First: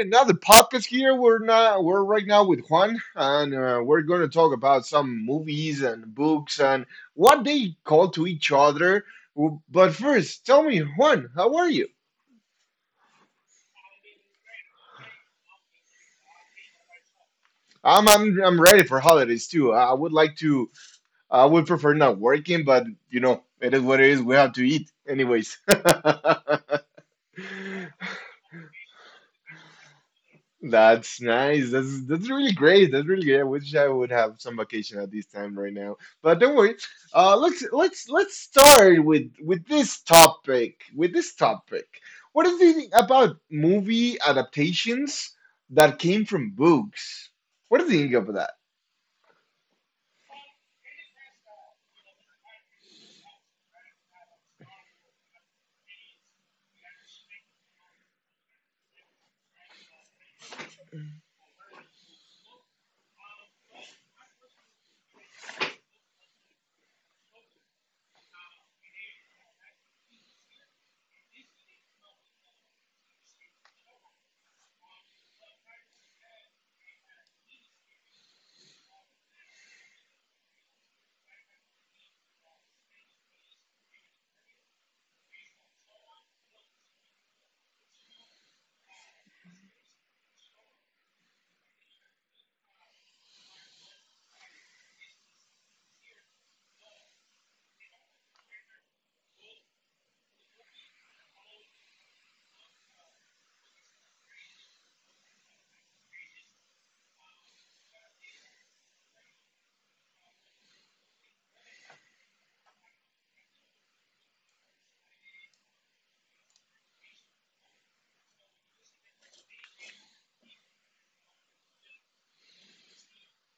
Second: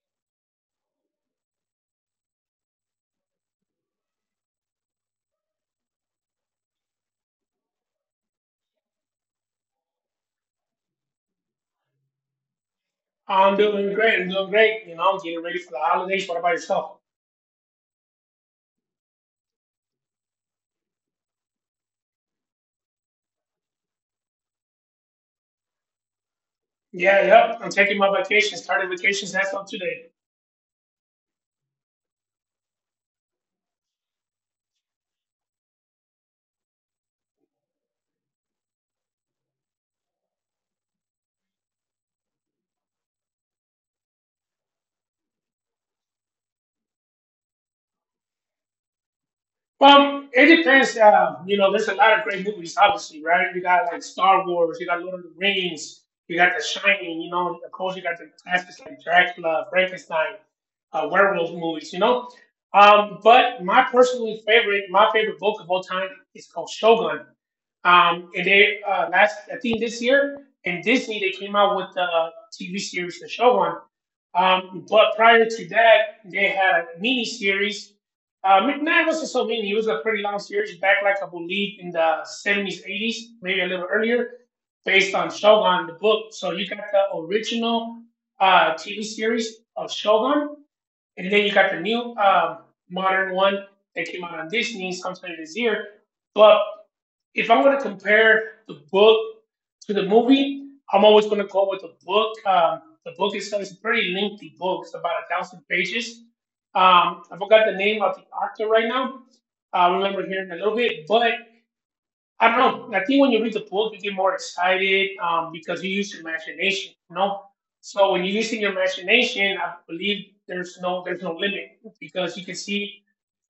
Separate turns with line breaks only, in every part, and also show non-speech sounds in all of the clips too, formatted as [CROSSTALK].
another podcast here. We're not we're right now with Juan and we're going to talk about some movies and books and what they call to each other. But first, tell me, Juan, how are you?
I'm doing great. I'm doing great. You know, I'm getting ready for the holidays. What about yourself?
I'm ready for holidays too. I would prefer not working, but you know, it is what it is. We have to eat anyways. [LAUGHS]
Yeah, yep. I'm taking my vacation. Started vacation as of today.
That's nice. That's really great. That's really great. I wish I would have some vacation at this time right now. But don't worry. Let's start with this topic. With this topic, what do you think about movie adaptations that came from books? What do you think of that?
It depends. You know, there's a lot of great movies, obviously, right? You got like Star Wars, you got Lord of the Rings, you got The Shining, you know, of course, you got the classics like Dracula, Frankenstein, werewolf movies, you know. But my personally favorite, my favorite book of all time is called Shogun. And they last, I think this year, in Disney, they came out with the TV series The Shogun. But prior to that, they had a mini series McNabb was a Slovene. He was a pretty long series back, like I believe, in the 70s, 80s, maybe a little earlier, based on Shogun, the book. So you got the original TV series of Shogun, and then you got the new modern one that came out on Disney sometime this year. But if I were to compare the book to the movie, I'm always going to go with the book. The book itself is a pretty lengthy book. It's about a thousand pages. I forgot the name of the author right now. I remember hearing a little bit, but I don't know. I think when you read the book, you get more excited because you use your imagination. You know, so when you're using your imagination, I believe there's no limit because you can see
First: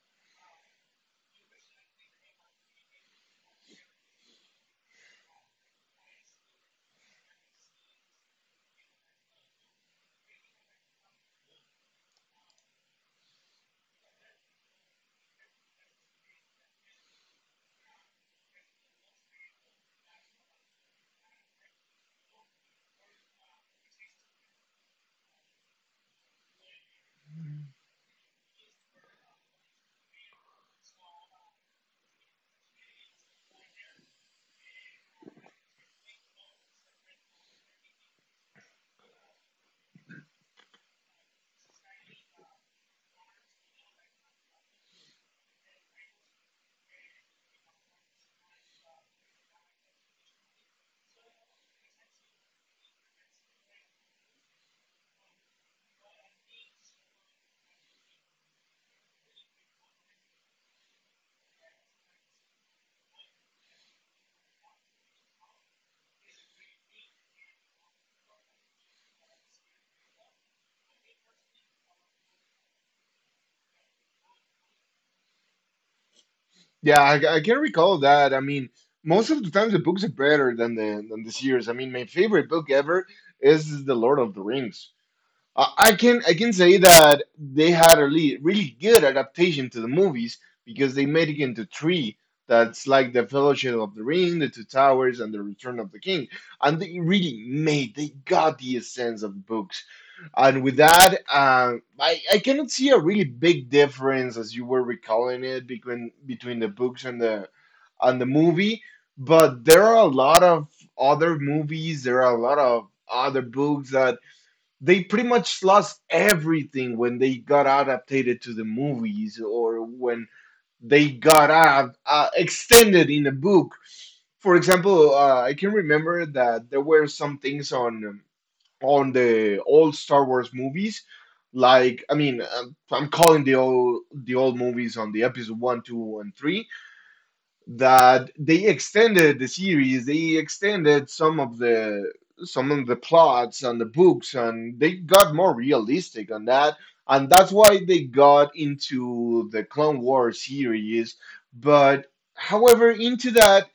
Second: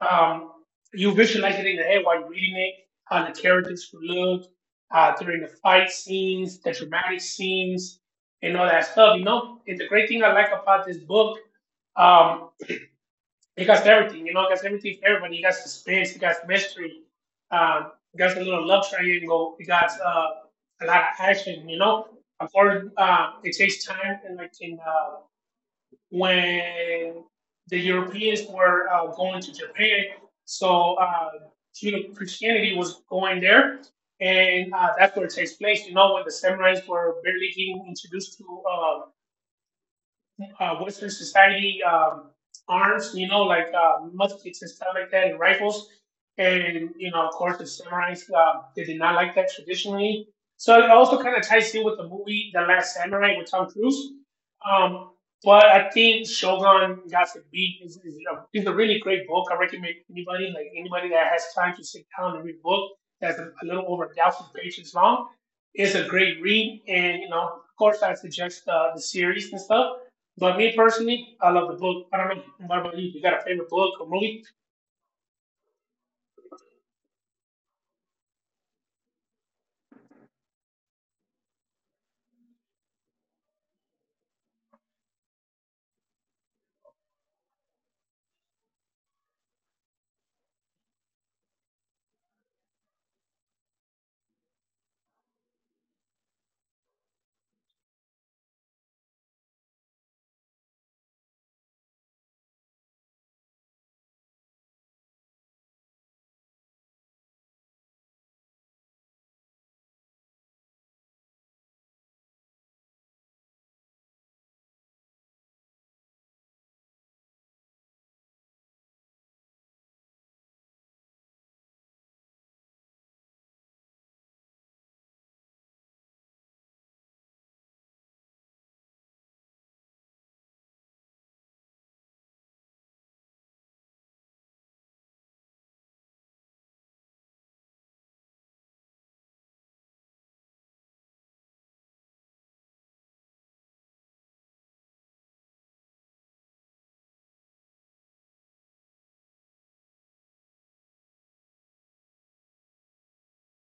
um, you visualize it in your head while you're reading it, how the characters would look during the fight scenes, the dramatic scenes, and all that stuff. You know, and the great thing I like about this book um. He got everything, you know, he got everything for everybody. He got suspense, he got mystery, he got a little love triangle, he got a lot of action, you know. Of course, it takes time, and like in when the Europeans were going to Japan, so uh, you know Christianity was going there, and that's where it takes place, you know, when the samurais were barely getting introduced to. um, Western society, arms, you know, like muskets and stuff like that, and rifles. And, you know, of course, the samurais, they did not like that traditionally. So it also kind of ties in with the movie The Last Samurai with Tom Cruise. Um, but I think Shogun Got to Beat is a really great book. I recommend anybody, like anybody that has time to sit down and read a book that's a little over a thousand pages long. It's a great read. And, you know, of course, I suggest the series and stuff. But me personally, I love the book. I don't know what about you. You got a favorite book or movie?
Yeah, I can recall that. I mean, most of the times the books are better than the series. I mean, my favorite book ever is The Lord of the Rings. I can say that they had a really, really good adaptation to the movies because they made it into three. That's like the Fellowship of the Ring, the Two Towers, and the Return of the King. And they really made they got the essence of the books. And with that, I cannot see a really big difference, as you were recalling it, between the books and the movie. But there are a lot of other movies. There are a lot of other books that they pretty much lost everything when they got adapted to the movies, or when they got extended in a book. For example, I can remember that there were some things on, on the old Star Wars movies. Like, I mean, I'm calling the old, the old movies on the episode one, two, and three, that they extended some of the, some of the plots and the books, and they got more realistic on that, and that's why they got into the Clone Wars series. But however, into that,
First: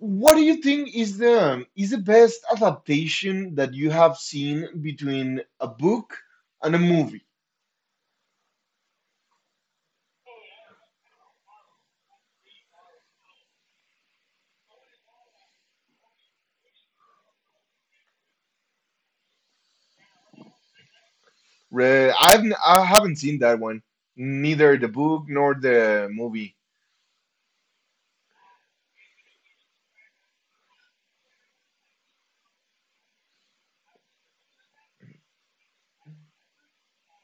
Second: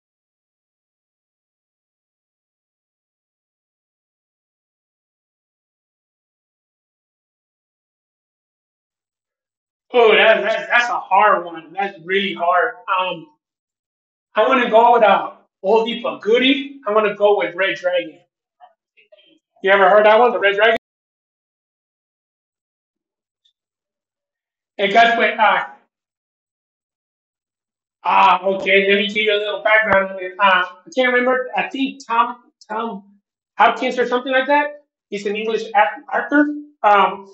what do you think is the best adaptation that you have seen between a book and a movie?
Oh, that's a hard one. That's really hard. Um, I want to go with oldie but goodie. I want to go with Red Dragon. You ever heard that one, the Red Dragon?
I haven't seen that one, neither the
It got
book
with
nor the movie.
okay. Let me give you a little background on it. I can't remember. I think Tom Hopkins or something like that. He's an English actor. Um,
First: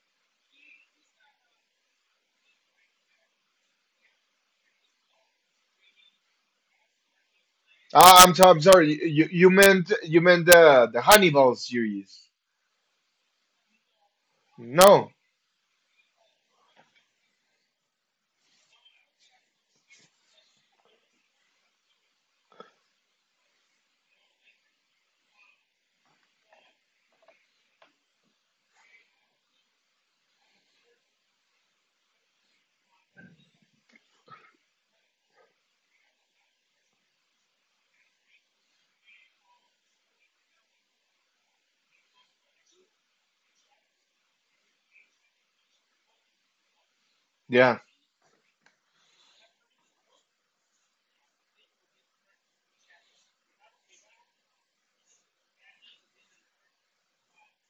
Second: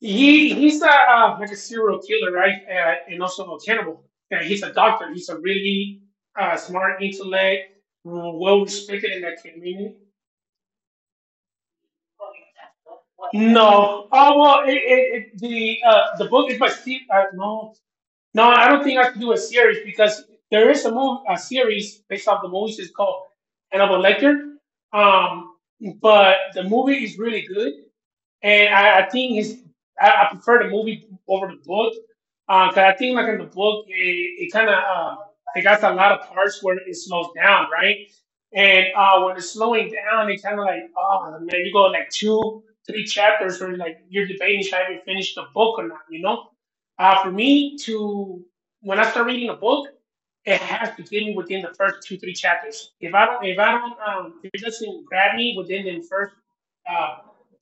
He he's a like a serial killer, right? And also a cannibal. And he's a doctor. He's a really smart intellect,
Ah, I'm
well
sorry.
respected in
You
that
you meant,
community.
you meant, the Hannibal series?
No. Oh well, it,
No.
it, it the book is by Steve. No, no, I don't think I can do a series because there is a movie, a series based off the movies. It's called Hannibal Lecter. Um, but the movie is really good. And I think it's, I prefer the movie over the book because I think like in the book, it kind of it got a lot of parts where it slows down, right? And when it's slowing down, it kind of like oh man, you go like two, three chapters where like you're debating should I even finish the book or not, you know? For
Yeah.
me to When I start reading a book, it has to get me within the first two, three chapters. If I don't, if I don't, If it doesn't grab me within the first uh,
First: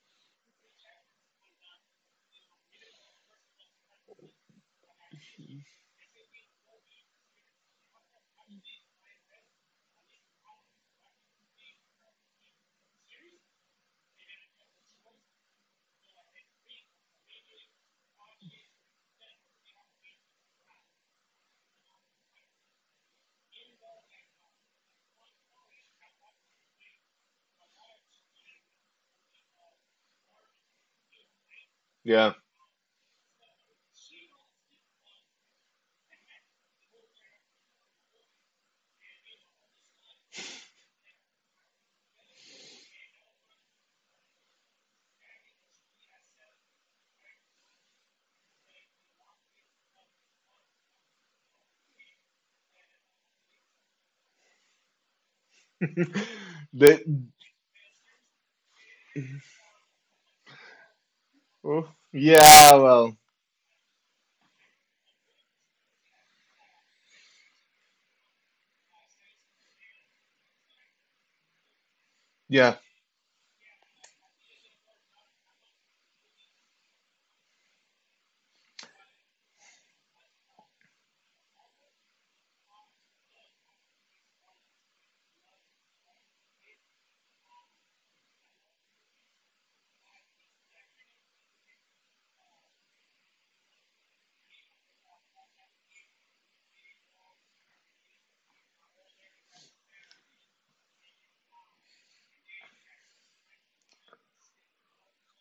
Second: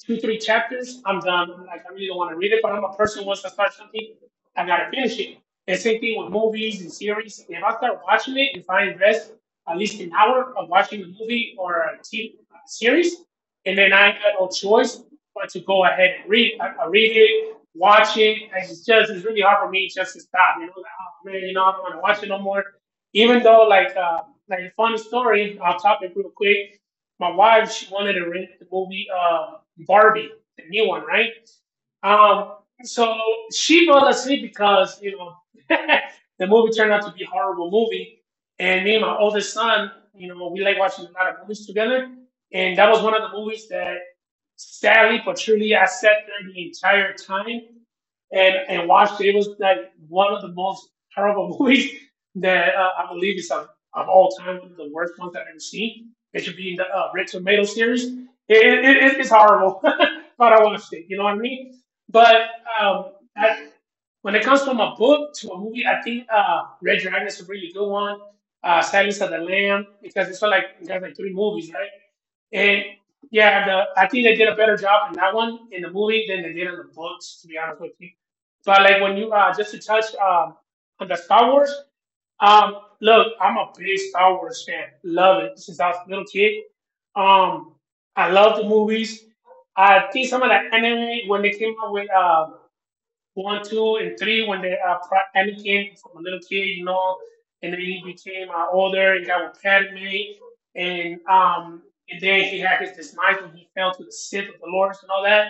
two, three chapters, I'm done. Like, I really don't want to read it, but I'm a person who wants to start something, I gotta finish it. And same thing with movies and series. If I start watching it, if I invest at least an hour of watching a movie or a T V series, and then I got no choice but to go ahead and read. I read it, watch it. It's just it's really hard for me just to stop. You know, like, oh man, you know, I don't want to watch it no more. Even though like a fun story, I'll top it real quick my wife she wanted to rent the movie Barbie, the new one, right?
Yeah.
Um, so she fell asleep because you know [LAUGHS] the movie turned out to be a horrible movie, and me and my oldest son, you know, we like watching a lot of movies together, and that was one of the movies that sadly but truly I sat there the entire time and watched it. It was like one of the most terrible [LAUGHS] movies that I believe is of all time, one of the worst ones I've ever seen. It should be
[LAUGHS]
in the
the
Red Tomato series. It, it's horrible, [LAUGHS] but I watched it. You know what I mean?
Oh,
But
yeah.
um,
Well.
I, when it comes from a book to a movie, I think Red Dragon is a really good one. Silence of the Lamb, because it's like there's like three movies, right? And
Yeah.
yeah, the I think they did a better job in that one in the movie than they did in the books, to be honest with you. But like when you just to touch on the Star Wars, look, I'm a big Star Wars fan. Love it since I was a little kid. Um I love the movies. I think some of the anime when they came out with one, two, and three when they Anakin from a little kid, you know, and then he became older and got with Padme, and um, and then he had his demise when he fell to the Sith of the Lords and all that.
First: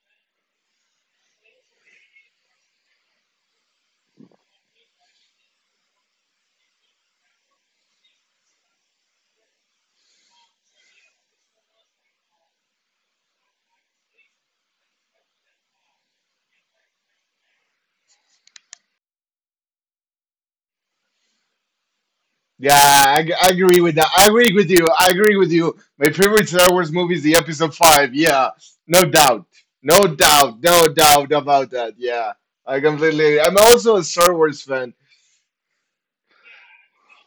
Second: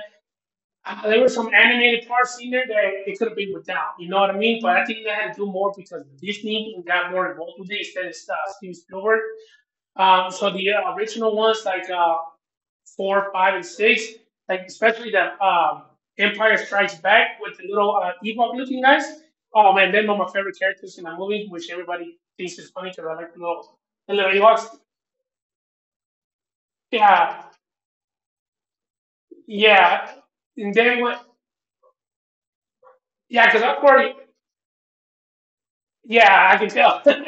There were some animated parts in there that it could have been without, you know what I mean? But I think they had to do more because Disney got more involved with it instead of Steven Spielberg. So the original ones like four, five, and six, like especially the Empire Strikes Back with the little Ewok looking guys. Oh man, they're one of my favorite characters in the movie, which everybody thinks is
Yeah.
funny because I
I, g-
like
I agree with that.
the
I
little
agree
Ewoks.
with you. I agree with you. My favorite Star Wars movie is the
Yeah,
Episode Five. Yeah. No doubt. No
yeah.
doubt.
And
No
then what?
doubt about that. Yeah. I completely.
Yeah,
I'm
because I'm
also a
already.
Star Wars fan.
Yeah, I can tell. [LAUGHS]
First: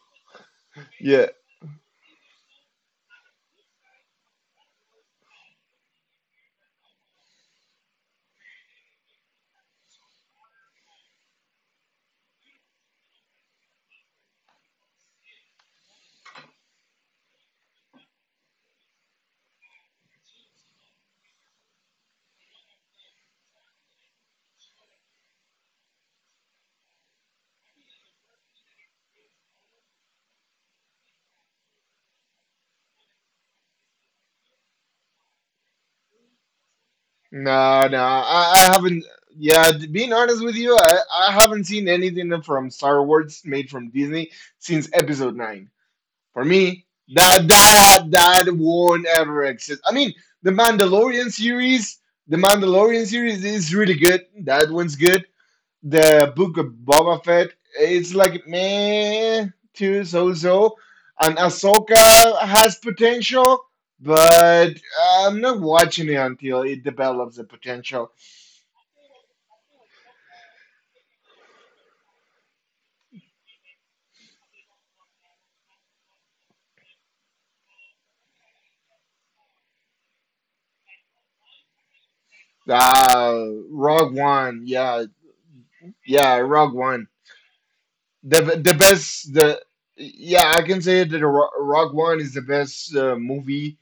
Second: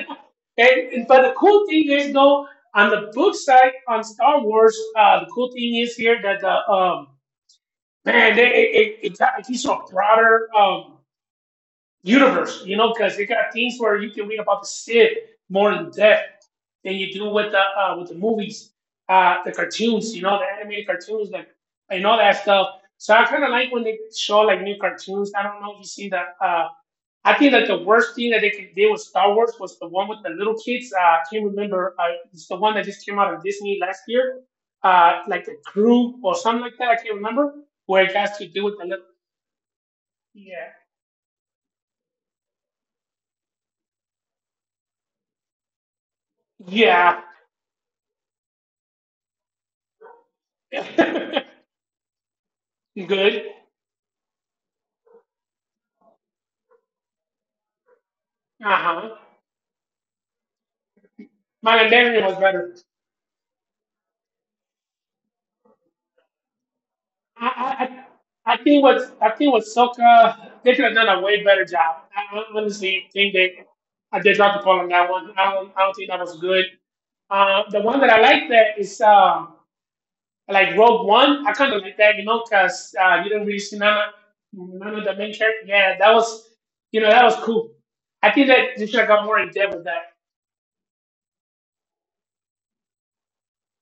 and but
Yeah.
the cool thing is though, on the book side on Star Wars, the cool thing is here that the man, they, it, got- he's a broader universe, you know, because they got things where you can read about the Sith more in depth than you do with the movies, the cartoons, you know, the animated cartoons, like and all that stuff. So I kind of like when they show like new cartoons. I don't know if you see that. I think that the worst thing that they could do with Star Wars was the one with the little kids. I can't remember. It's the one that just came out of Disney last year, like the crew or something like that. I can't remember
No,
where
no,
it has to
I
do with the little.
haven't. Yeah, to being honest with
Yeah,
you, I haven't seen anything from Star Wars made from Disney since Episode Nine. For me, that won't ever exist. I mean, the Mandalorian
yeah,
series, the
[LAUGHS]
Mandalorian
good.
series is really good. That one's good. The book of Boba Fett, it's like
Uh-huh.
meh, to so so. And
Mandalorian was
Ahsoka
better.
has potential, but I'm not watching it until it develops
I,
the
I, I
potential.
I think what Soka they could have done a way better job. Honestly think they I did not call on that one. I don't think that was good. The one that I like that is like Rogue One. I kind of like that, you know, because you didn't really see
Rogue One,
none of
yeah,
the main character. Yeah, that
yeah,
was
Rogue
you
One.
know that was cool. I think that
The
they should have got
best
more
the
in depth with that.
Yeah, I can say that Rogue One is the best movie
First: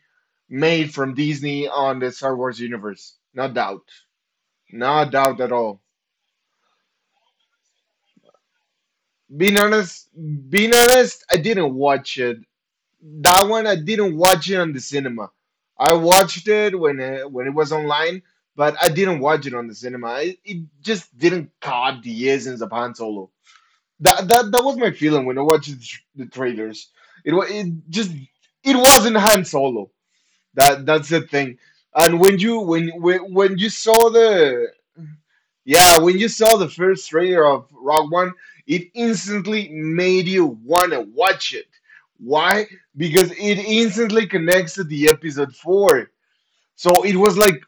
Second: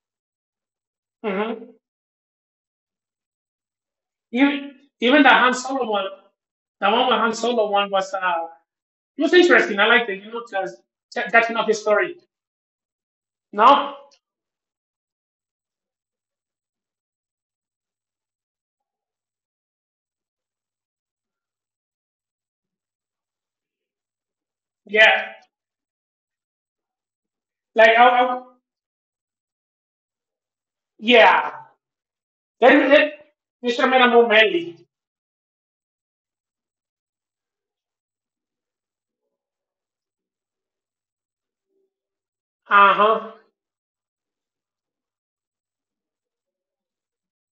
made from Disney
hmm
on the Star Wars universe. No doubt,
Even
no
even the
doubt at
Han
all.
Solo one, the one with Han Solo one was. It was
Being
interesting. I liked
honest,
it. You know,
being
because
honest,
that,
I
that's not
didn't
his story.
watch it. That one, I
No?
didn't watch it on the cinema. I watched it when it was online, but I didn't watch it on the cinema. It just didn't caught the essence of Han Solo. That was my
Yeah.
feeling when I watched the trailers. It wa- it
Like,
just
I, I,
it wasn't Han Solo. That's the
yeah.
thing. And
Then, then,
when you
they should
saw
more
the
manly.
yeah, when you saw the first trailer of Rogue One, it instantly made you want to watch it. Why?
Uh
Because
huh.
it instantly connects to the episode four. So it was like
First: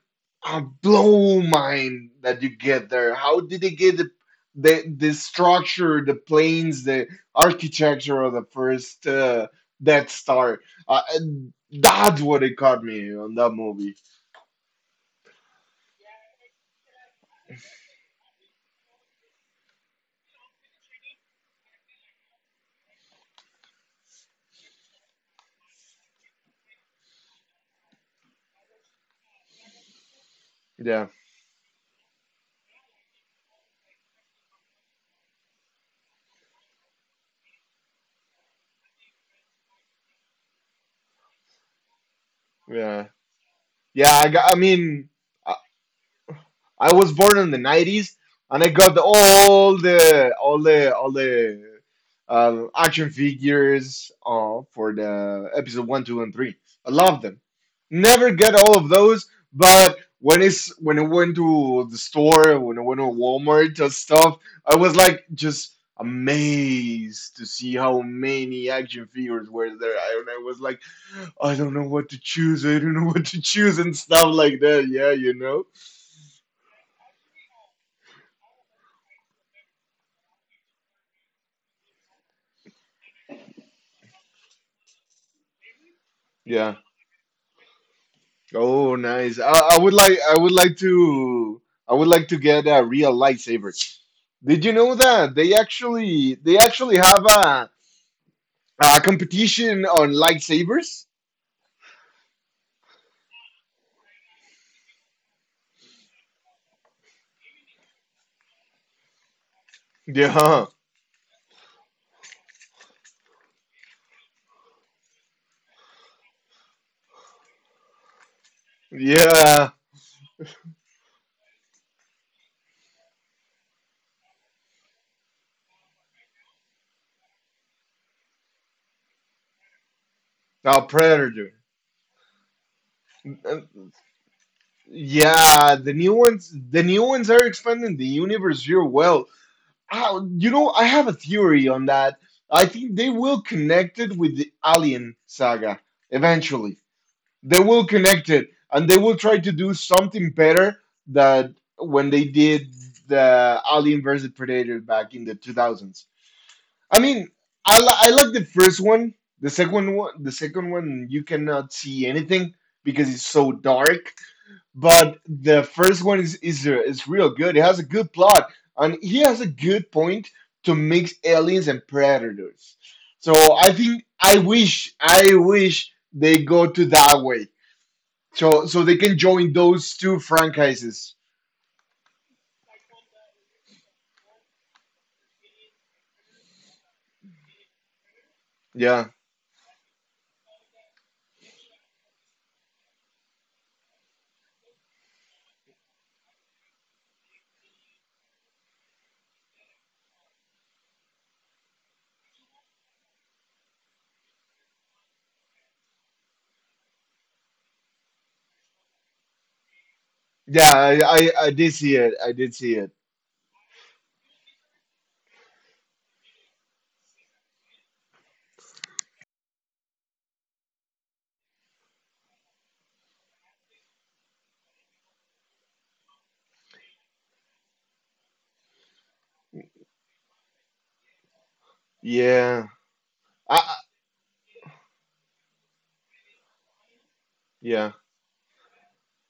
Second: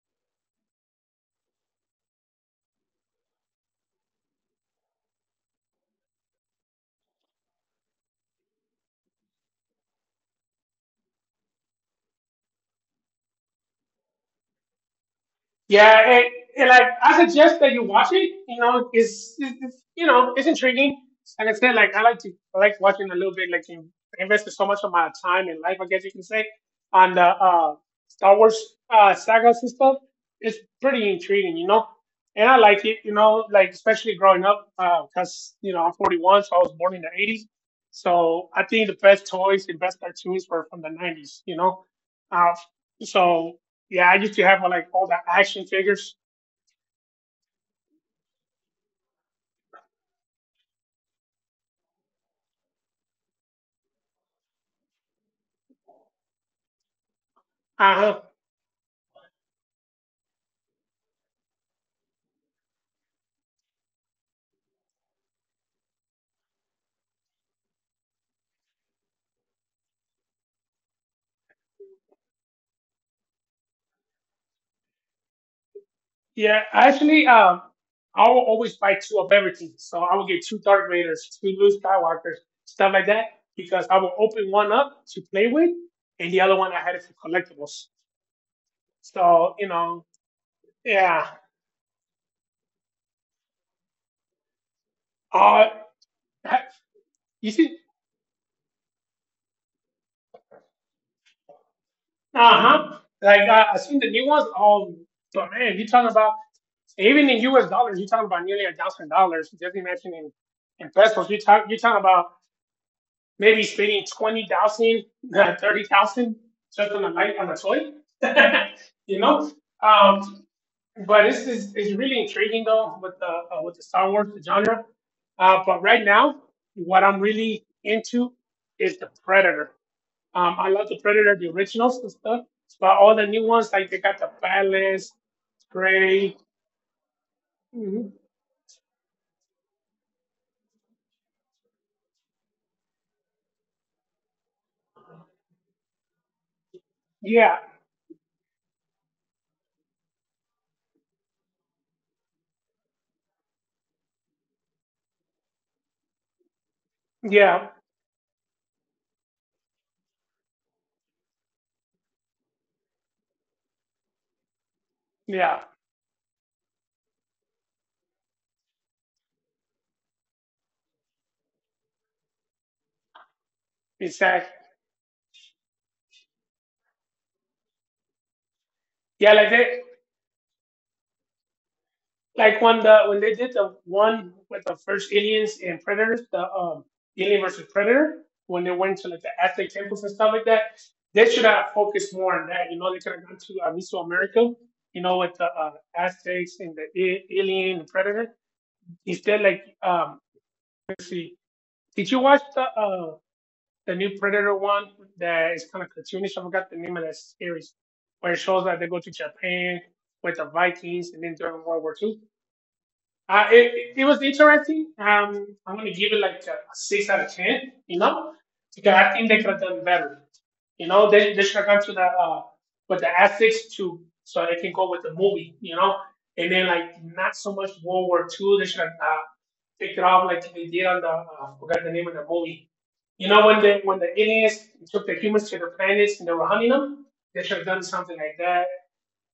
a blow mind that you get there. How did they get the, the structure, the planes, the architecture of the first Death Star? And that's what it caught me on that movie.
Yeah, like I suggest that you watch it. You know, it's it's intriguing. Like I said, I like watching a little bit. I invested so much of my time and life, I guess you can say, on the Star Wars sagas and stuff. It's
Yeah,
pretty intriguing, you know. And I like it, you know, like especially growing up, because you know I'm 41, so I was born in the 80s. So I think the best toys and best cartoons were from the 90s, you know. Uh,
yeah,
so yeah, I
yeah.
used to have
I
like all the
mean.
action figures.
I was born in the 90s, and I got all the, all the action figures for the episode one, two, and three. I love them.
Uh huh.
Never get all of those, but when I went to the store, when I went to Walmart and stuff, I was like just amazed to see how many action figures were there. I, and I was like, I don't know what to choose. I don't know what to choose and stuff like that. Yeah, you know.
Yeah, actually, I will always buy two of everything. So I will get two Darth Vaders, two Luke Skywalkers, stuff like that, because I will open one up to play with, and the other one I
Yeah.
had it for collectibles.
Oh, nice.
So you know, yeah.
I would like to get a real lightsaber. Did you know that they
Uh,
actually
ha-
they actually have
you
a
see,
a competition on lightsabers?
uh huh. Like I seen the new ones. Oh, but man, you are talking about even in U.S. dollars, you're talking about nearly $1,000. Just imagine
Yeah.
in pesos, you're talking about maybe spending 20,000, 30,000 [LAUGHS] just on a light, on a toy, [LAUGHS] you know?
Yeah.
Um, but this is it's really intriguing though with the Star Wars genre. But right now, what I'm really into is the Predator. I
A
love the Predator, the
Predator.
originals and stuff, but all the new
Uh,
ones like they got the Balance,
Yeah, the new
Prey.
ones the new ones are expanding the
Mhm.
universe real well. Ah, you know, I have a theory on that. I think they will connect it with the Alien saga eventually.
Yeah,
They will connect it, and they will try to do something better than when they did the Alien versus Predator back in the 2000s. I mean,
yeah,
I like the first one. The second one, you cannot see anything because it's so dark. But
yeah,
the first one is real good. It has a good plot, and he has a good point to mix aliens and predators. So I think I
exactly.
wish I wish they go to that way, so they can
Yeah, like
join
they.
those two franchises.
Like when the when they did the one with the first aliens and predators, the alien versus predator, when they went to
Yeah.
like the Aztec temples and stuff like that, they should have focused more on that. You know, they could have gone to Mesoamerica. You know, with the Aztecs and the alien and predator. Instead, let's see, did you watch the new Predator one that is kind of cartoonish? I forgot the name of that series, where it shows that they go to Japan with the
Yeah, I,
Vikings and then
I, I
during World
did
War
see
Two.
it. I did see it.
It was interesting. I'm going to give it like a 6 out of 10, you know, because I think they could have done better. You know, they should have gone to the, with the ethics too, so it can go with the movie, you know, and then like not so much World War Two. They should have picked it off like they did on the, I forgot the name of the movie.
Yeah.
You know,
I, I-
when the aliens took the humans to the planets and they were hunting them, they should have done
yeah.
something like that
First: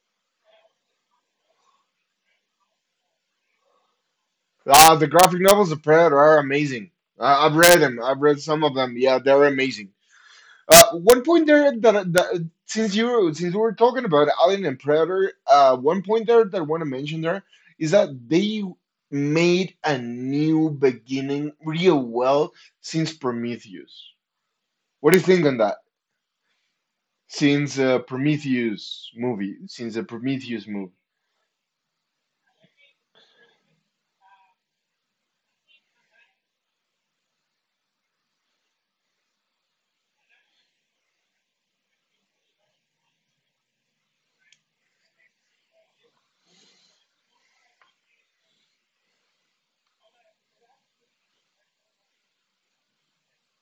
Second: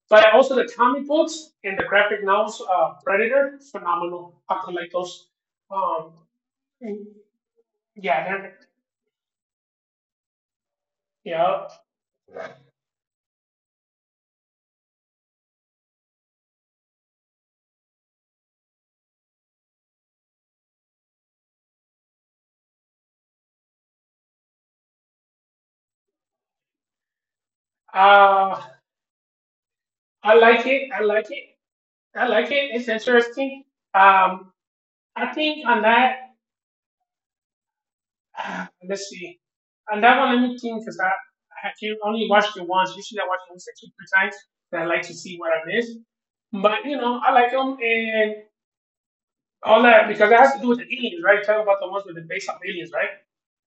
but also the comic books and the graphic novels, Predator, phenomenal. I could like
The
those.
graphic novels of
Um,
Predator are amazing. I've read them. I've read
yeah,
some of them. Yeah, they're amazing. One point
yeah.
there, that, that since we were talking about Alien and Predator, one point there that I want to mention there is that they made a new beginning real well since Prometheus. What do you think on that? since uh,
Uh,
Prometheus movie, since the
I like
Prometheus
it.
movie.
I like it. I like it. It's interesting. Um, I think on that, [SIGHS] let's see. On that one, let me think because I can only watched it once. Usually I watch movies like 2, 3 times. And I like to see what I missed. But, you know, I like them and all that because that has to do with the aliens, right? Talk about the ones that are based on aliens, right?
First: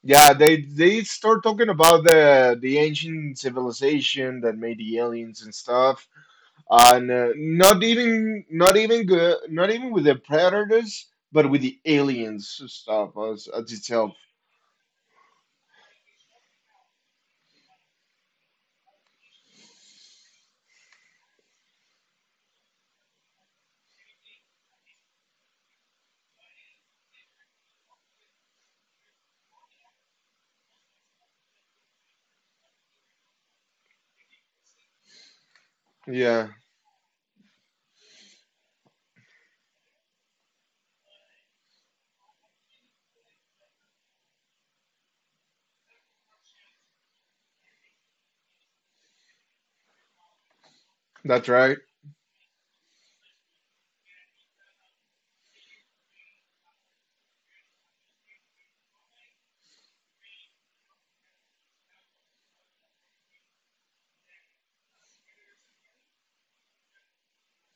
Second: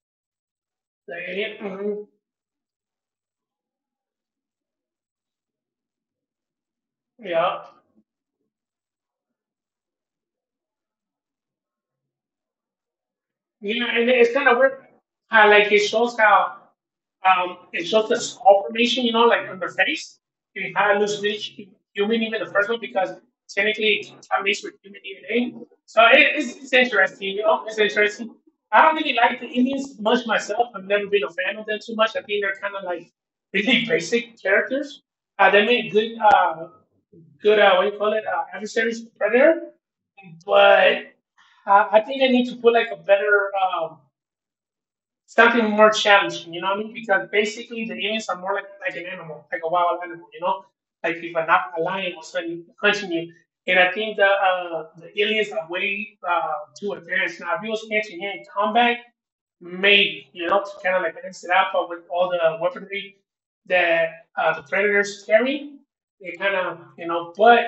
Yeah, they
The
start
alien.
talking about
Mhm.
the ancient civilization that made the aliens and stuff, and
Yeah.
not even, not even good, not even with the predators, but with the aliens stuff as
Yeah, and
itself.
it's kind of weird how like it shows how it shows the skull formation, you know, like on the face. It how it looks really human even the first one because technically it contaminates with human DNA. So it's interesting, you know, it's interesting. I don't really like the Indians much myself. I've never been a fan of them too much. I think they're kind of like really basic characters. They made good,
Yeah,
good, what do you call it, adversaries, predator. But uh, I think I need to put like a better, something more challenging, you know what I mean? Because basically the aliens are more like an animal, like a wild animal, you know? Like if
that's
a,
right.
not- a lion was hunting you. And I think the aliens are way too advanced. Now, if you was catching him in combat, made, you know, to kind of like mix it up with all the weaponry that the predators carry. They kind of, you know, put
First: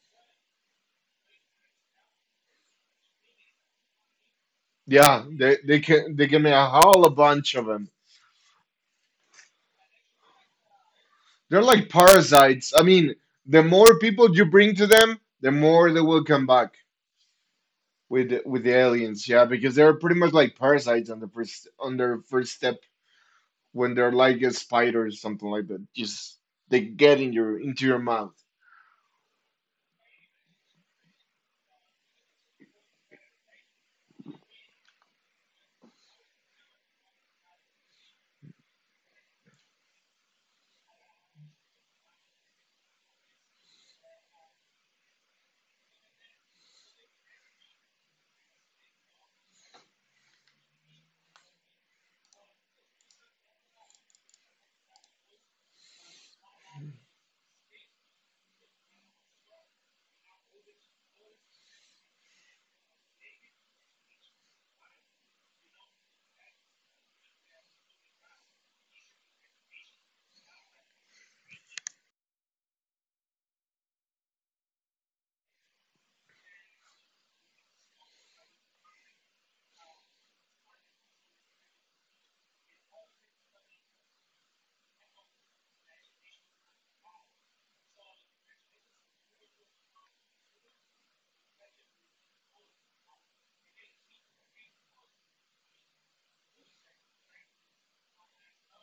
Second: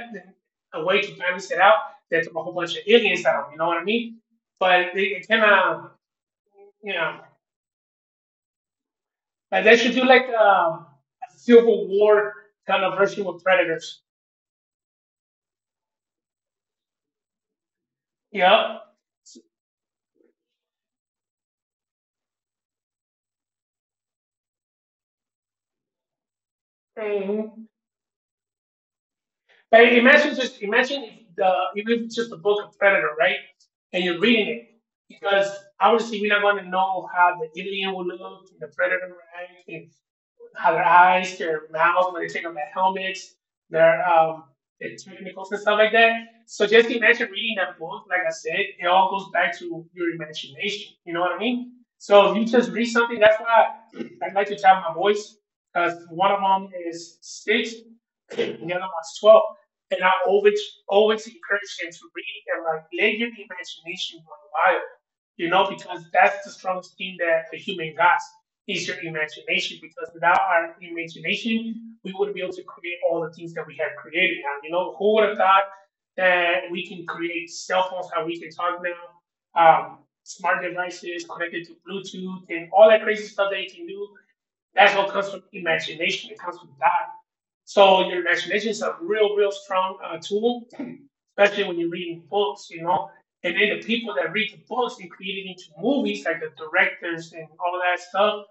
a way to balance it out, they took a whole bunch of aliens out, you know what I mean? But
Yeah,
it kind
they they
of,
can they give me a
you
whole
know,
bunch of them.
like they should do like a
They're
Civil
like
War
parasites.
kind
I
of
mean,
version with
the
predators.
more people you bring to them, the more they will come back. with with
Yeah.
the aliens, yeah, because they're pretty much like parasites on their first step, when they're like a spider or something like that. Just they get in your into your mouth.
Like imagine just imagine if the even if it's just a book of Predator, right? And you're reading it because obviously we're not going to know how the alien will look, the Predator, right? And how their eyes, their mouths, when they take off their helmets, their um, their technicals and stuff like that. So just imagine reading that book. Like I said, it all goes back to your imagination. You know what I mean? So if you just read something, that's why I like to tap my voice because one of them is 6, and the other one's 12, and I always always encourage them to read and like let your imagination run wild. You know, because that's the strongest thing that a human got is your imagination because without our imagination, we wouldn't be able to create all the things that we have created now. You know, who would have thought that we can create cell phones, how we can talk now, smart devices connected to Bluetooth and all that crazy stuff that you can do. That's what comes from imagination. It comes from that. So your imagination is a real, real strong tool, especially when you're reading books, you know. And then the people that read the books and create it into movies, like the directors and all that stuff,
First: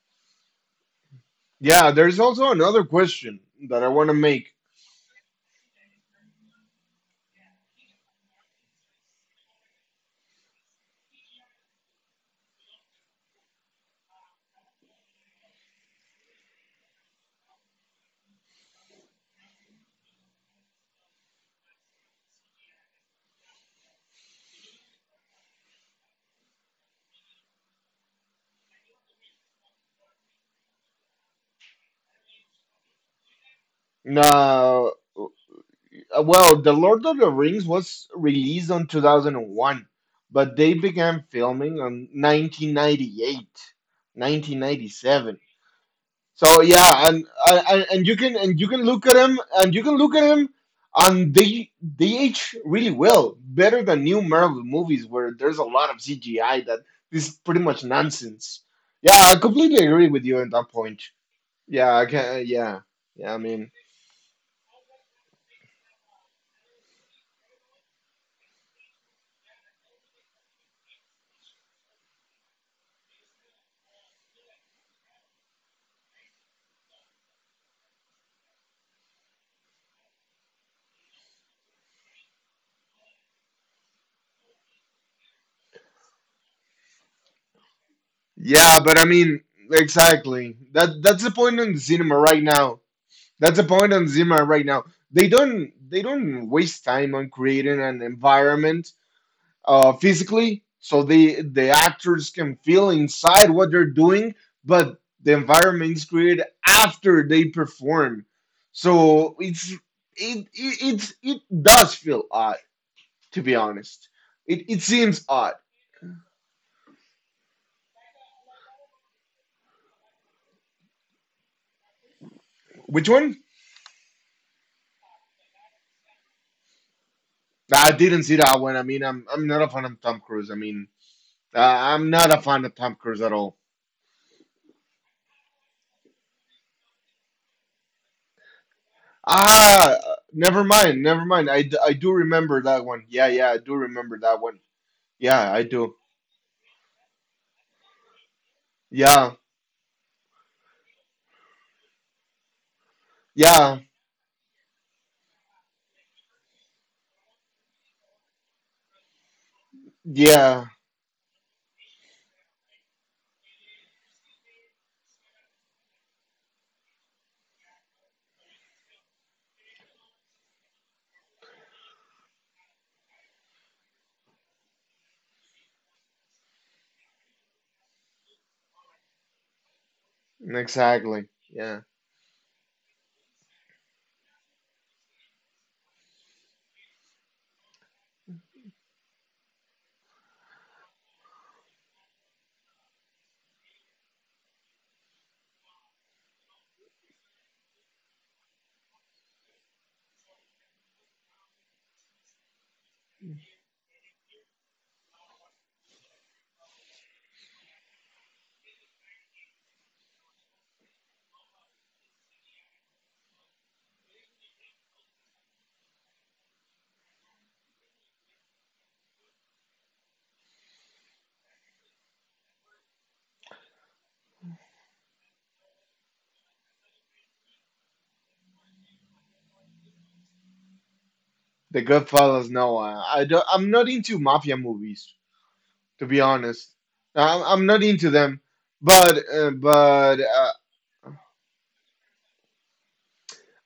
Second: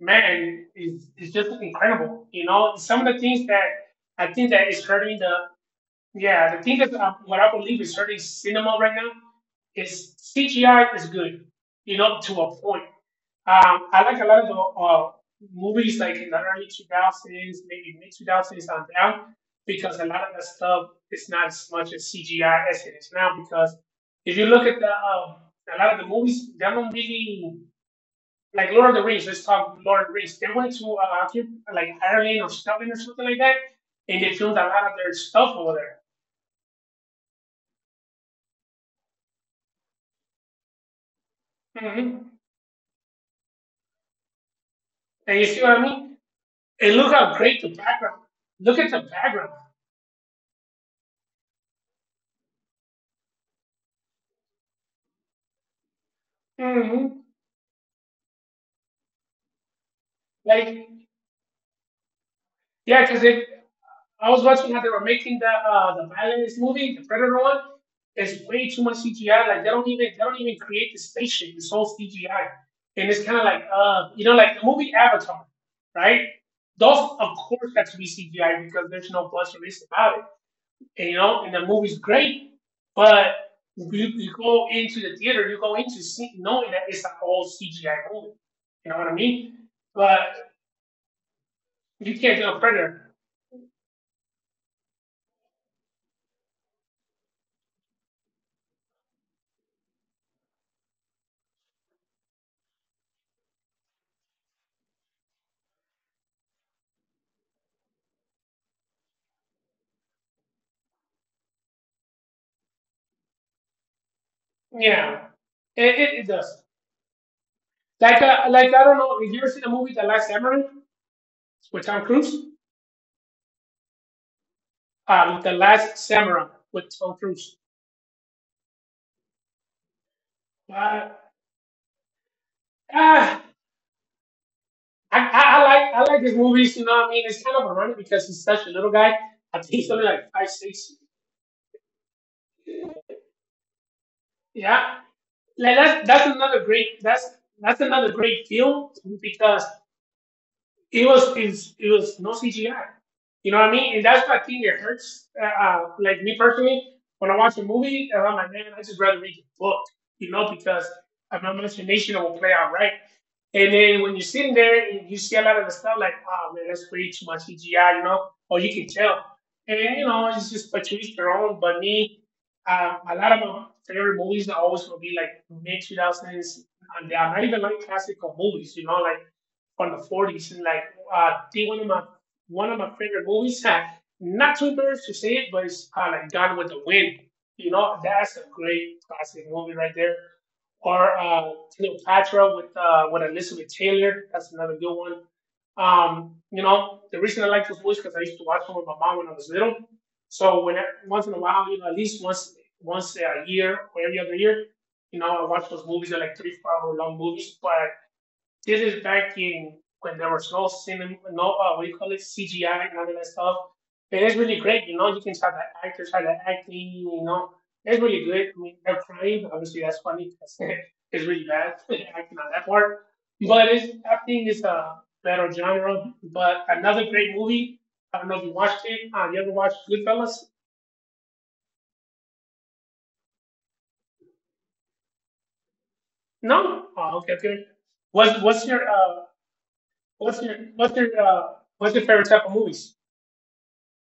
man, is just
Yeah, there's
incredible. You
also
know,
another
some of the
question
things that
that I want to
I think
make.
that is hurting the yeah, the thing that what I believe is hurting cinema right now is CGI is good, you know, to a point. I like a lot of the uh, movies like in the early 2000s, maybe mid 2000s on down, because a lot of the stuff is not as much as CGI as it is now. Because if you look at the a lot of the movies, they don't really like Lord of the Rings. Let's talk Lord of the Rings. They went to like Ireland or Scotland or something like that, and they filmed a lot of
Now,
their stuff over
well, The Lord of the Rings was released on 2001, but they began
there.
filming
Hmm.
on 1998, nineteen ninety
And you
seven.
see what I mean?
So
And look
yeah,
how
and
great the
and
background.
and you can and
Look
you
at
can
the
look at
background.
him, and they age really well, better than new Marvel movies where there's a lot of CGI that
Hmm.
is pretty much nonsense. Yeah, I completely agree with you on
Like,
that point. Yeah, I can.
yeah,
Yeah,
because it.
yeah. I mean,
I was watching how they were making the Violence movie, the Predator one. There's way too much CGI. Like they don't even create the spaceship. It's all CGI, and it's kind of like you know like the movie Avatar, right? Those of course have to be CGI because there's no plus or least about it. And you know, and the movie's great, but you go into the theater, you go into see, knowing that it's an all CGI movie. You know what I
yeah, but I
mean?
mean,
But
exactly. That's the point on
you can't do
cinema
a
right
Predator.
now. That's the point on cinema right now. They don't waste time on creating an environment, physically, so the actors can feel inside what they're doing, but the environment is created after they perform. So it's it it it's, it does feel odd, to be honest. It
Yeah,
seems odd.
it does. Like I don't know. Have you ever seen the movie The Last Samurai with Tom Cruise?
Which one?
With The Last Samurai with Tom Cruise.
Nah, I didn't see that one. I mean, I'm not a fan of Tom Cruise. I
Uh,
mean, I'm not a fan of Tom
ah,
Cruise at all.
I like his movies. You know what I mean? It's kind of ironic because he's such a little guy. I think he's only like
Ah,
5'6".
never mind, never mind. I do remember that one. Yeah, yeah, I do remember that one.
Yeah, like
Yeah, I
that's
do.
another great that's another great film because
Yeah.
it's, it was no CGI. You know what I mean? And
Yeah,
that's the thing that hurts. Like me personally, when I watch a movie, and I'm like, man, I just rather read the book, you know, because
yeah,
my imagination will play out right. And then when you're sitting there and you see a lot of the stuff, like, oh man, that's way too much CGI, you know, or you can tell. And you know, it's just but to each their own. But me, a lot of my favorite movies are always gonna be like mid 2000s, and they are not even like classical movies, you know, like on the 40s and like uh
exactly.
one of my
Yeah,
one of my favorite movies [LAUGHS] not too embarrassed to say it, but it's like Gone with the Wind. You know, that's a great classic movie right there. Or Cleopatra with Elizabeth Taylor, that's another good one. The reason I like those movies because I used to watch them with my mom when I was little. So when I, once in a while, you know, at least once a year or every other year, you know, I watch those movies. They're like three, 4 hour long movies, but this is back in when there was no cinema, no what do you call it, CGI and all that stuff. And it's really great, you know. You can try the actors, try the acting, you know. It's really good. I mean, they're crying. Obviously, that's funny because [LAUGHS] it's really bad [LAUGHS] acting on that part. But it's, I think it's a better genre. But another great movie. I don't know if you watched it. You ever watched Goodfellas?
The Goodfellas. No, I don't, I'm not into mafia movies, to be
No.
honest.
Oh, okay, okay.
I'm not
What's
into
what's
them,
your
but uh,
what's your
but uh,
what's your uh what's your favorite type of movies?